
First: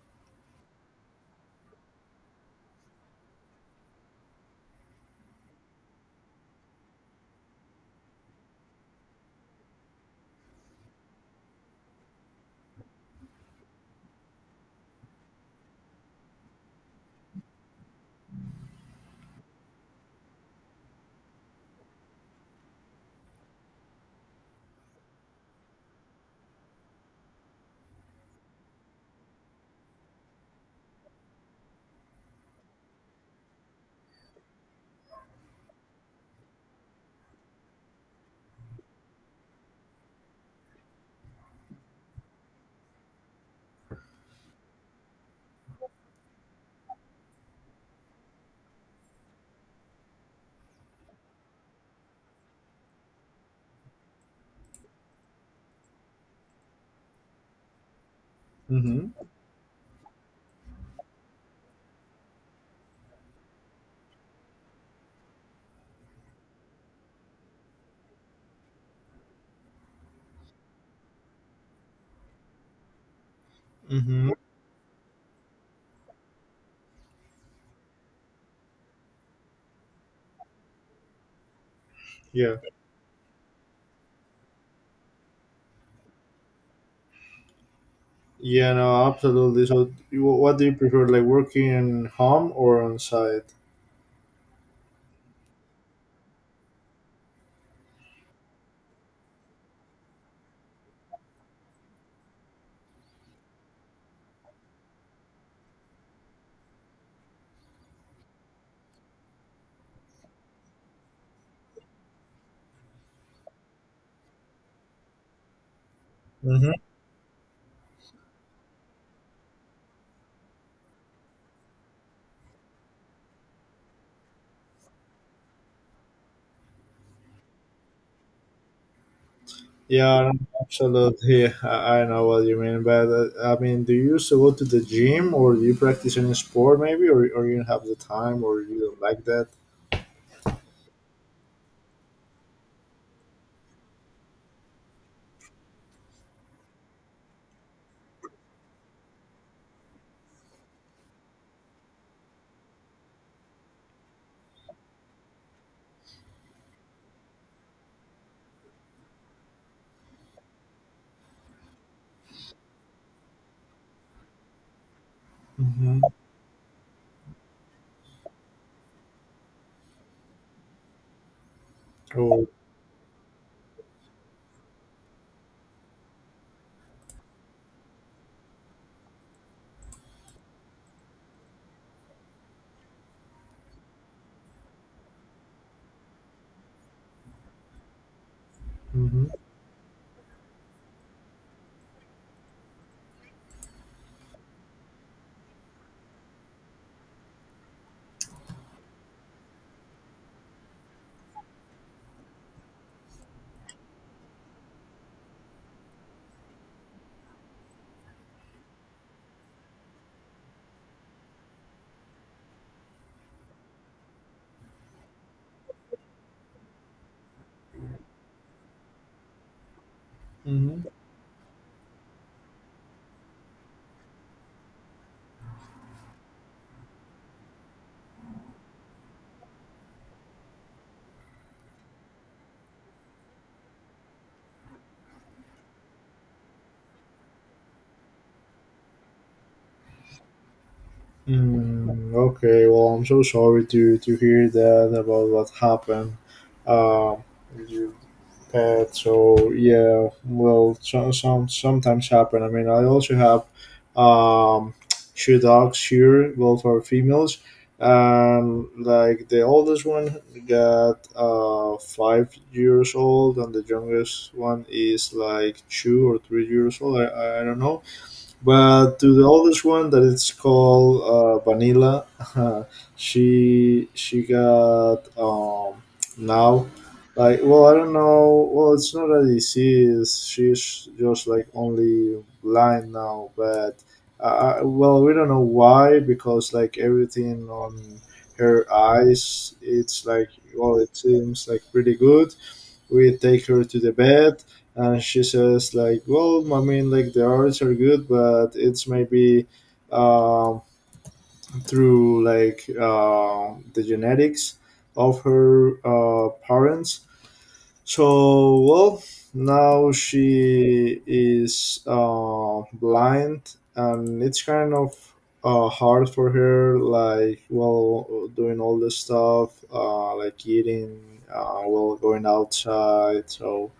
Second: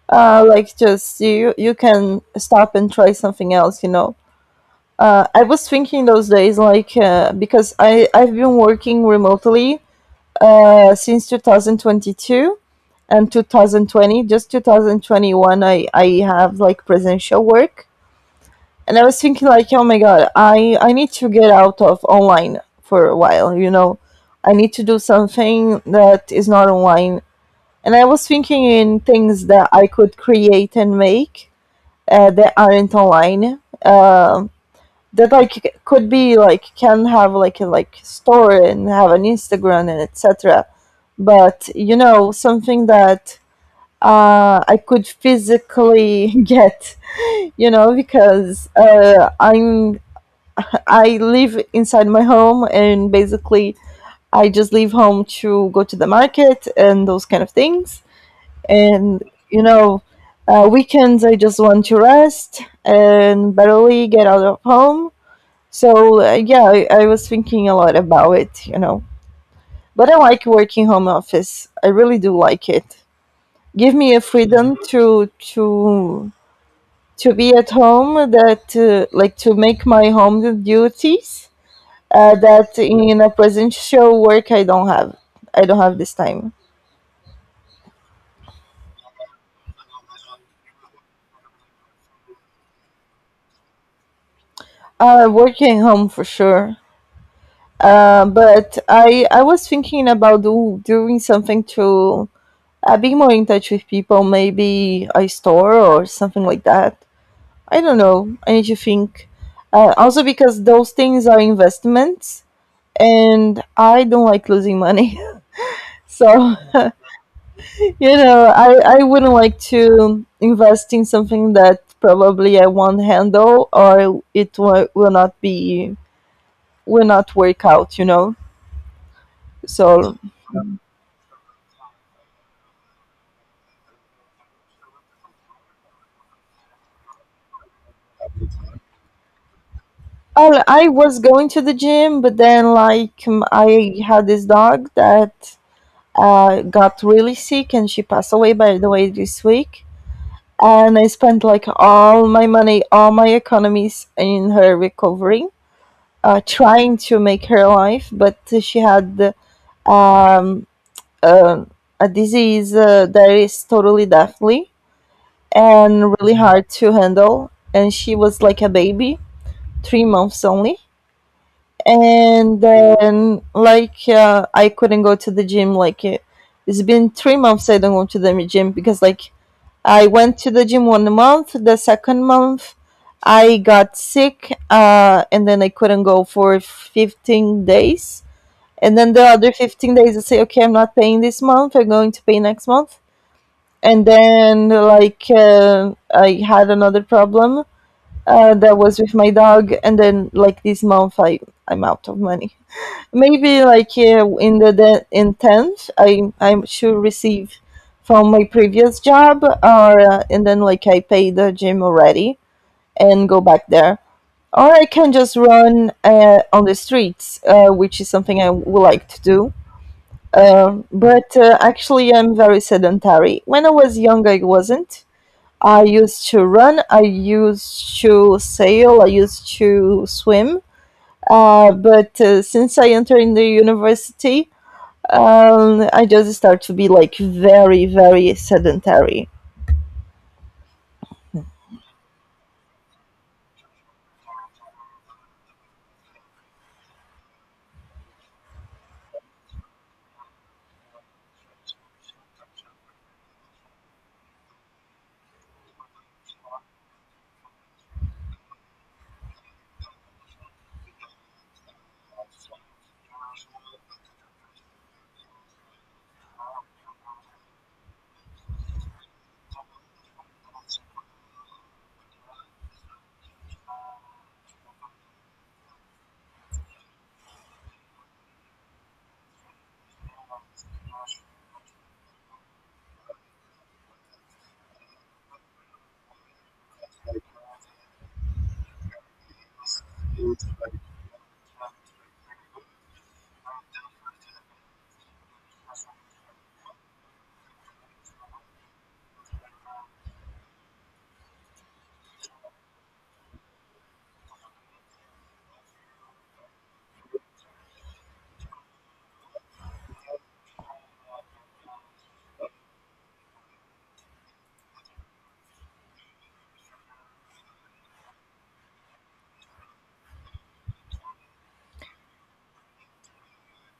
Speaker 1: uh, like just you you can stop and try something else, you know. Uh, I was thinking those days like, uh, because I I've been working remotely uh, since two thousand twenty-two, and twenty twenty just twenty twenty-one i i have like presential work. And I was thinking, like, oh my god, i I need to get out of online for a while, you know. I need to do something that is not online. And I was thinking in things that I could create and make, uh, that aren't online, uh, that like could be like can have like a like store and have an Instagram and et cetera. But you know, something that uh, I could physically [LAUGHS] get, you know. Because uh, I'm I live inside my home, and basically I just leave home to go to the market and those kind of things.
Speaker 2: Mm-hmm.
Speaker 1: And you know, uh, weekends I just want to rest and barely get out of home. So uh, yeah, I, I was thinking a lot about it, you know. But I like working home office. I really do like it. Give me a
Speaker 2: Mm-hmm.
Speaker 1: freedom to to to be at home that uh, like to make my home duties uh,
Speaker 2: Yeah.
Speaker 1: that in a presential work I don't have. I don't have this time.
Speaker 2: Yeah. No. Absolutely. So, you- what do you prefer, like working home or on site?
Speaker 1: Uh, working home for sure. Uh, but I I was thinking about do, doing something to I've been more in touch with people, maybe a store or something like that. I don't know. I need to think. Uh, also, because those things are investments, and I don't like losing money. [LAUGHS] So, [LAUGHS]
Speaker 2: Mm-hmm.
Speaker 1: you know, I, I wouldn't like to invest in something that probably I won't handle or it w- will not be, will not work out, you know. So,
Speaker 2: Yeah, absolutely. I, I know what you mean but that. I mean, do you used to go to the gym or do you practice any sport maybe or, or you don't have the time or you don't like that?
Speaker 1: I, I was going to the gym, but then, like, um, I had this dog that uh, got really sick, and she passed away, by the way, this week. And I spent like all my money, all my economies in her recovery, uh, trying to make her life. But she had um, uh, a disease uh, that is totally deathly
Speaker 2: Mm-hmm.
Speaker 1: and really hard to handle, and she was like a baby, three months only.
Speaker 2: Oh,
Speaker 1: And then like uh, I couldn't go to the gym. Like it, it's been three months I don't go to the gym. Because like I went to the gym one month. The second month, I got sick, uh, and then I couldn't go for fifteen days. And then the
Speaker 2: mm-hmm.
Speaker 1: other fifteen days, I say, okay, I'm not paying this month. I'm going to pay next month. And then, like, uh, I had another problem uh, that was with my dog. And then, like, this month, I, I'm out of money. Maybe like uh, in the de- in tenth, I I should receive from my previous job, or, uh, and then like I pay the gym already and go back there, or I can just run uh, on the streets, uh, which is something I would like to do. Um,
Speaker 2: Mm-hmm.
Speaker 1: but uh, actually, I'm very sedentary. When I was young, I wasn't. I used to run. I used to sail. I used to swim. Uh, but uh, since I entered in the university, um, I just start to be like very, very sedentary.
Speaker 2: Mm, okay, well, I'm so sorry to, to hear that about what happened. Um, Pet. So yeah, well, some some sometimes happen. I mean, I also have um, two dogs here, both are females, and like the oldest one got uh, five years old, and the youngest one is like two or three years old. I, I don't know. But to the oldest one that it's called uh, Vanilla, [LAUGHS] she she got um, now, like, well, I don't know. Well, it's not a disease, she's just like only blind now. But uh, uh, well, we don't know why, because like everything on her eyes, it's like, well, it seems like pretty good. We take her to the bed and she says like, well, I mean, like the arts are good, but it's maybe um through like uh, the genetics of her uh, parents. So well, now she is uh, blind, and it's kind of uh, hard for her, like, well, doing all this stuff, uh, like eating, uh, well, going outside. So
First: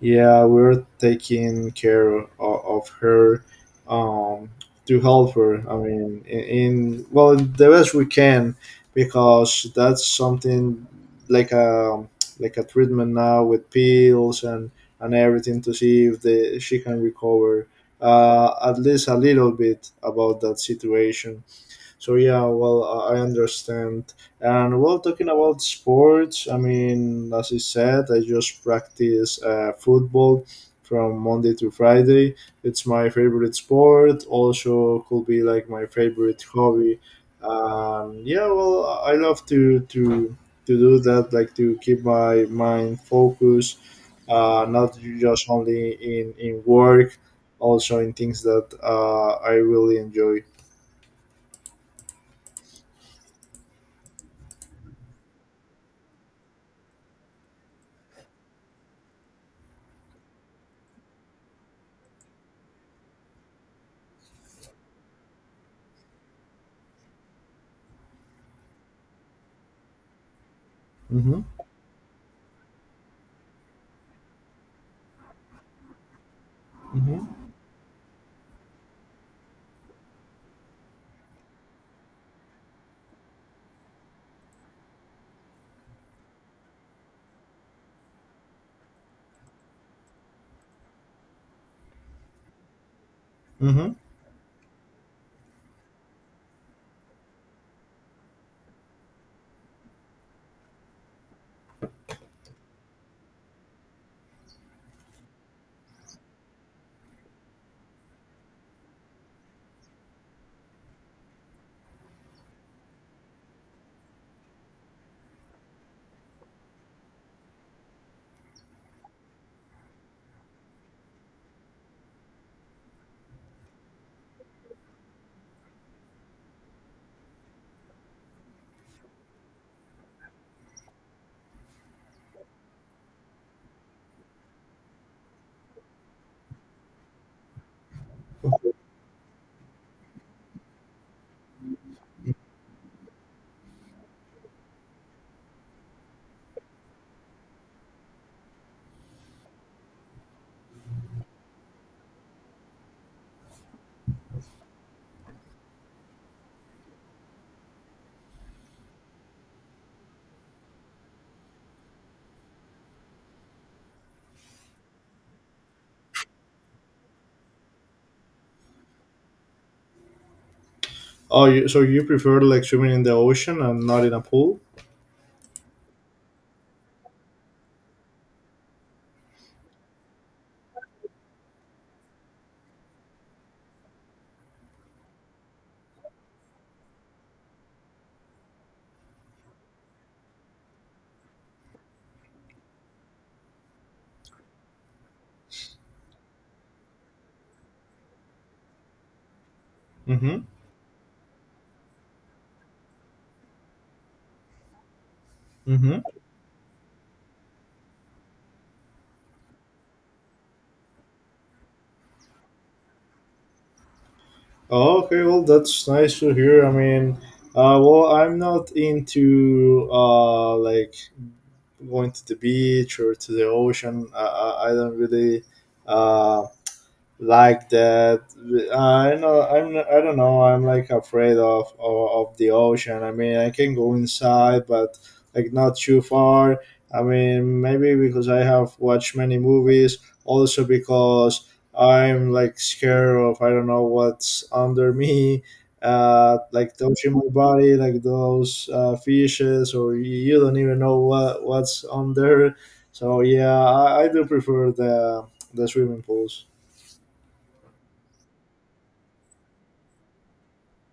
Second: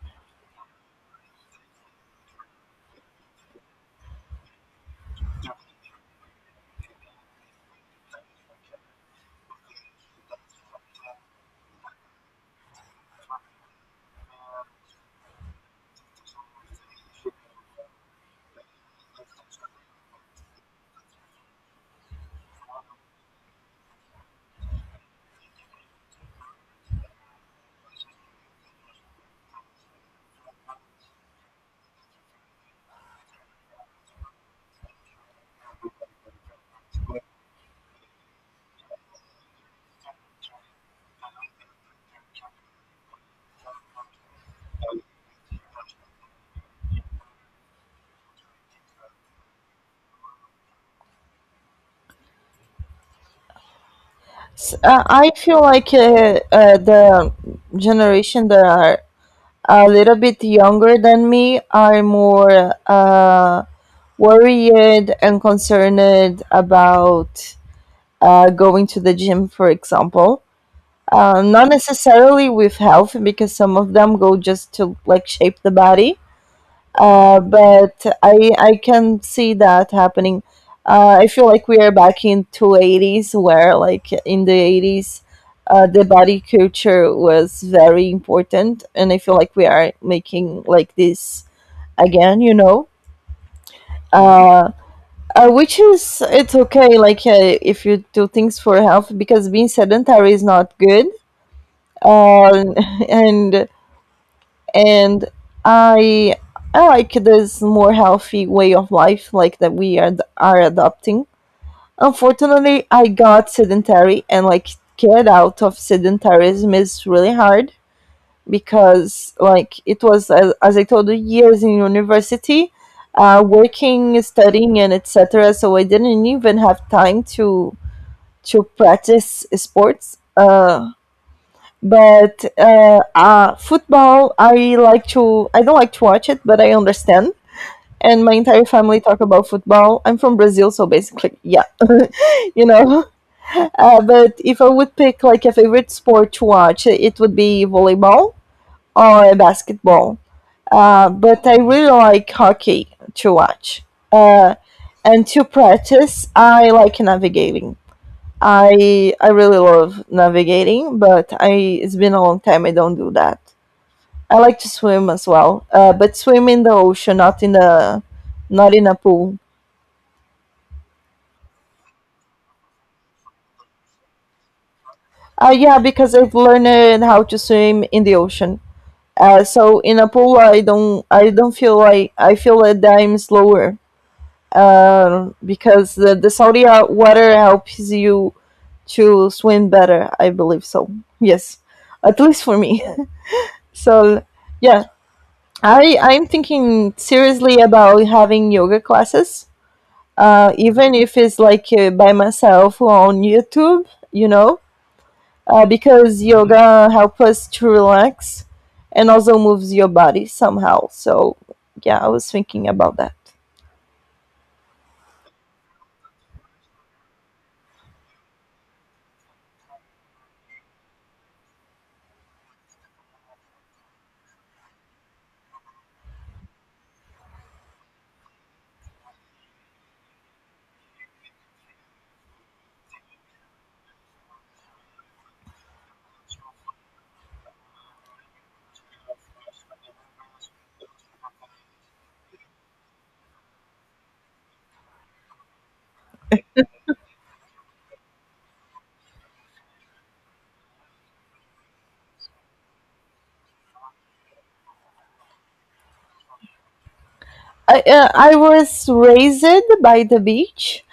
Speaker 2: yeah, we're taking care of, of her, um, to help her. I mean, in, in well, the best we can, because that's something like a like a treatment now with pills and and everything to see if the, she can recover, uh, at least a little bit about that situation. So yeah, well, I I understand. And well, talking about sports, I mean, as I said, I just practice uh, football from Monday to Friday. It's my favorite sport. Also, could be like my favorite hobby. Um, yeah, well, I I love to to to do that, like to keep my mind focused, uh, not just only in in work, also in things that uh, I really enjoy.
Speaker 1: S- uh, I feel like uh, uh, the generation that are a little bit younger than me are more uh, worried and concerned about uh, going to the gym, for example. Uh,
Speaker 2: Mm-hmm.
Speaker 1: not necessarily with health, because some of them go just to like shape the body,
Speaker 2: Mm-hmm.
Speaker 1: uh, but I I can see that happening. Uh, I feel like we are back in two eighties where like in the eighties, uh, the body culture was very important, and I feel like we are making like this again. You know.
Speaker 2: Mm-hmm.
Speaker 1: Uh, uh, which is it's okay like uh, if you do things for health because being sedentary is not good, uh, [LAUGHS] and and I I like this more healthy way of life, like that we are are adopting. Unfortunately, I got sedentary, and like get out of sedentarism is really hard because like it was as, as I told you, years in university, uh, working, studying, and et cetera. So I didn't even have time to to practice sports. Uh, but uh, uh, Football, I like to. I don't like to watch it, but I understand. And my entire family talk about football. I'm from Brazil, so basically, yeah, [LAUGHS] you know. Uh, but if I would pick like a favorite sport to watch, it would be volleyball or basketball. Uh, but I really like hockey to watch. Uh, and to practice, I like navigating. I I really love navigating, but I it's been a long time I don't do that. I like to swim as well, uh, but swim in the ocean, not in a not in a pool.
Speaker 2: Oh, you, so you prefer like swimming in the ocean and not in a pool?
Speaker 1: Uh, yeah, because I've learned how to swim in the ocean. Uh, so in a pool, I don't I don't feel like I feel that I'm slower uh, because the, the salty uh, water helps you to swim better. I believe so. Yes, at least for me. [LAUGHS] so yeah, I I'm thinking seriously about having yoga classes,
Speaker 2: Mm-hmm.
Speaker 1: uh, even if it's like uh, by myself or on YouTube, you know, uh,
Speaker 2: Mm-hmm.
Speaker 1: because yoga helps us to relax and also moves your body somehow. So, yeah, I was thinking about that.
Speaker 2: Oh, okay, well, that's nice to hear. I mean, uh, well, I'm not into uh, like going to the beach or to the ocean. I, I, I don't really uh, like that. Uh, I know I'm I don't know. I'm like afraid of, of of the ocean. I mean, I can go inside, but like not too far. I mean, maybe because I have watched many movies. Also because I'm like scared of, I don't know what's under me. Uh, like touching my body, like those uh, fishes, or you don't even know what what's under. So yeah, I, I do prefer the the swimming pools.
Speaker 1: I, uh, I was raised by the beach,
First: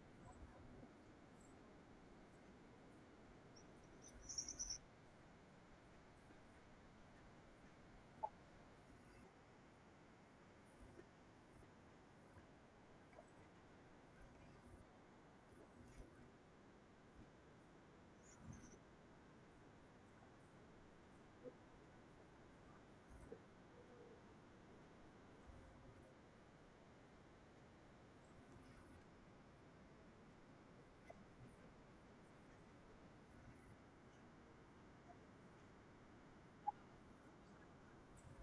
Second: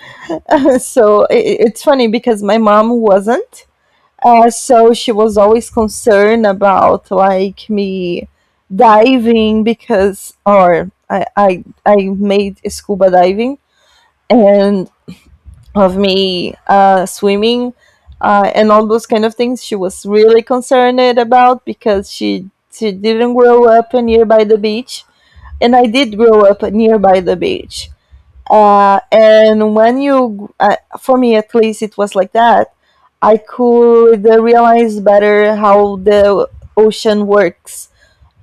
Speaker 1: [LAUGHS] so i i- it's funny because my mom wasn't. Uh, so she was always concerned about like me diving because, or I, I I made scuba diving, and of me uh, swimming, uh, and all those kind of things she was really concerned about because she she didn't grow up nearby the beach, and I did grow up nearby the beach. Uh, and when you uh, For me, at least, it was like that. I could uh, realize better how the ocean works,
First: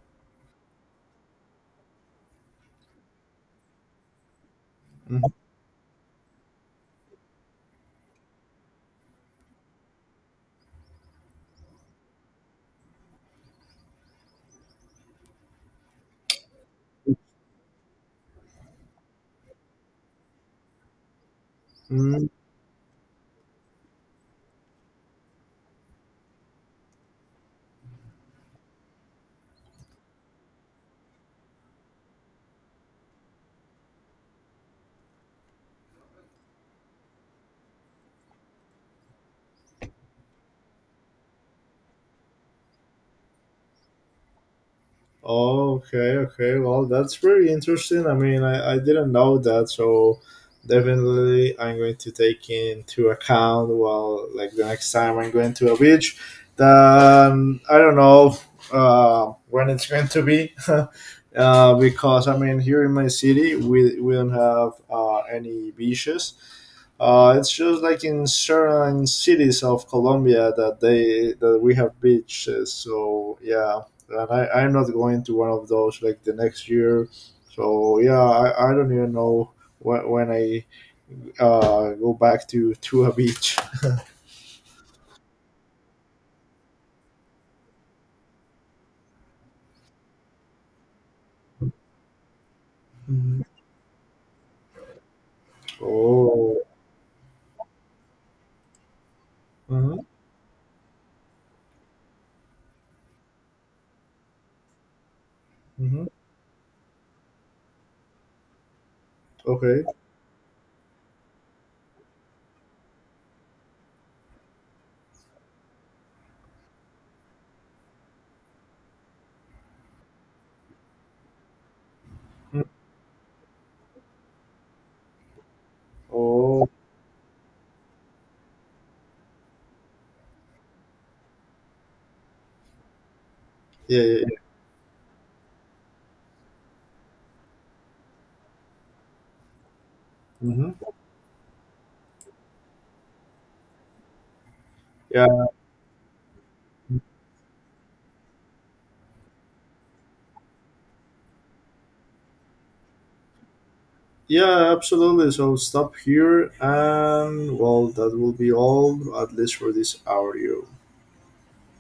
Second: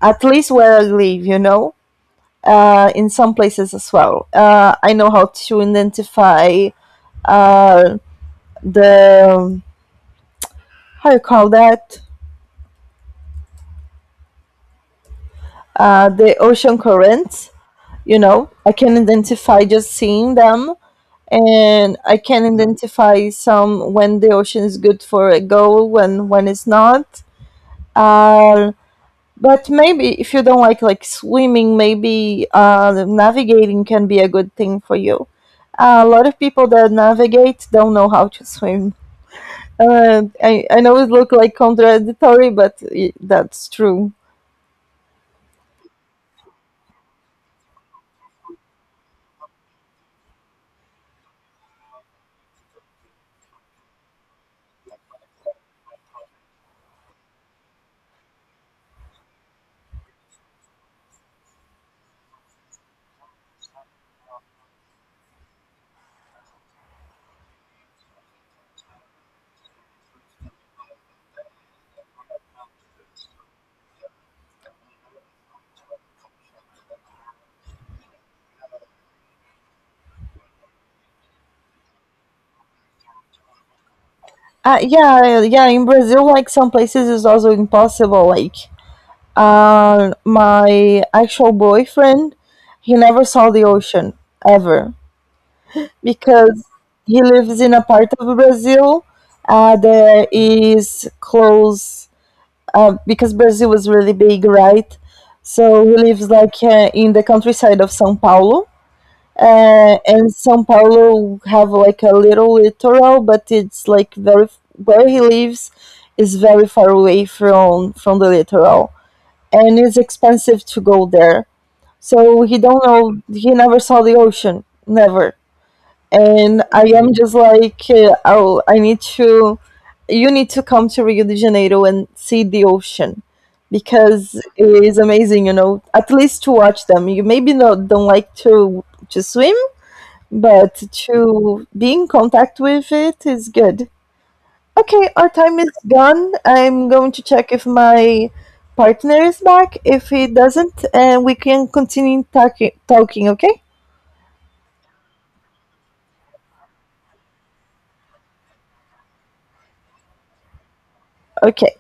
Speaker 1: at least where I live, you know. Uh, in some places as well, uh, I know
Speaker 2: Mm-hmm.
Speaker 1: how to identify uh, the how you call that uh, the ocean currents. You know, I can identify just seeing them, and I
Speaker 2: Mm.
Speaker 1: can identify some when the ocean is good for a goal, when when it's not. Uh, but maybe if you don't like like swimming, maybe uh, navigating can be a good thing for you. Uh, a lot of people that navigate don't know how to swim. Uh, I, I know it looks like contradictory, but i- that's true.
Speaker 2: Oh, okay, okay. Well, that's very interesting. I mean, I, I didn't know that, so definitely I'm going to take into account. Well, like the next time I'm going to a beach, then I don't know uh, when it's going to be, [LAUGHS] uh, because I mean, here in my city, we we don't have uh, any beaches. Uh, it's just like in certain cities of Colombia that they that we have beaches. So yeah, and I, I'm not going to one of those like the next year. So yeah, I, I don't even know when, when I uh, go back to to a beach.
Speaker 1: Uh, yeah, yeah. In Brazil, like some places, is also impossible. Like, uh, my actual boyfriend, he never
Speaker 2: Mhm.
Speaker 1: saw the ocean ever,
Speaker 2: Oh.
Speaker 1: because he lives in a part of Brazil uh,
Speaker 2: Hmm.
Speaker 1: that is close. Uh, because Brazil is really big, right? So he
Speaker 2: Hmm.
Speaker 1: lives like uh, in the countryside of São Paulo,
Speaker 2: Okay.
Speaker 1: uh, and São Paulo have like a little littoral, but it's like very, where he lives is very far away from from the littoral, and it's expensive to go there. So he
Speaker 2: Mm.
Speaker 1: don't know. He never saw the ocean, never. And
Speaker 2: Oh.
Speaker 1: I am just like, uh, oh, I need to. You need to come to Rio de Janeiro and see the ocean,
Speaker 2: Yeah. Yeah. Yeah.
Speaker 1: because it is amazing, you know, at least to watch them. You maybe not don't like to to swim,
Speaker 2: Hmm.
Speaker 1: but to be in contact with it is good. Okay, our
Speaker 2: Yeah.
Speaker 1: time is gone. I'm going to check if my partner is back. If he doesn't, uh, we can continue talking. Talking, okay?
Speaker 2: Yeah, absolutely. So stop here, and well, that will be all, at least for this audio.
Speaker 1: Okay.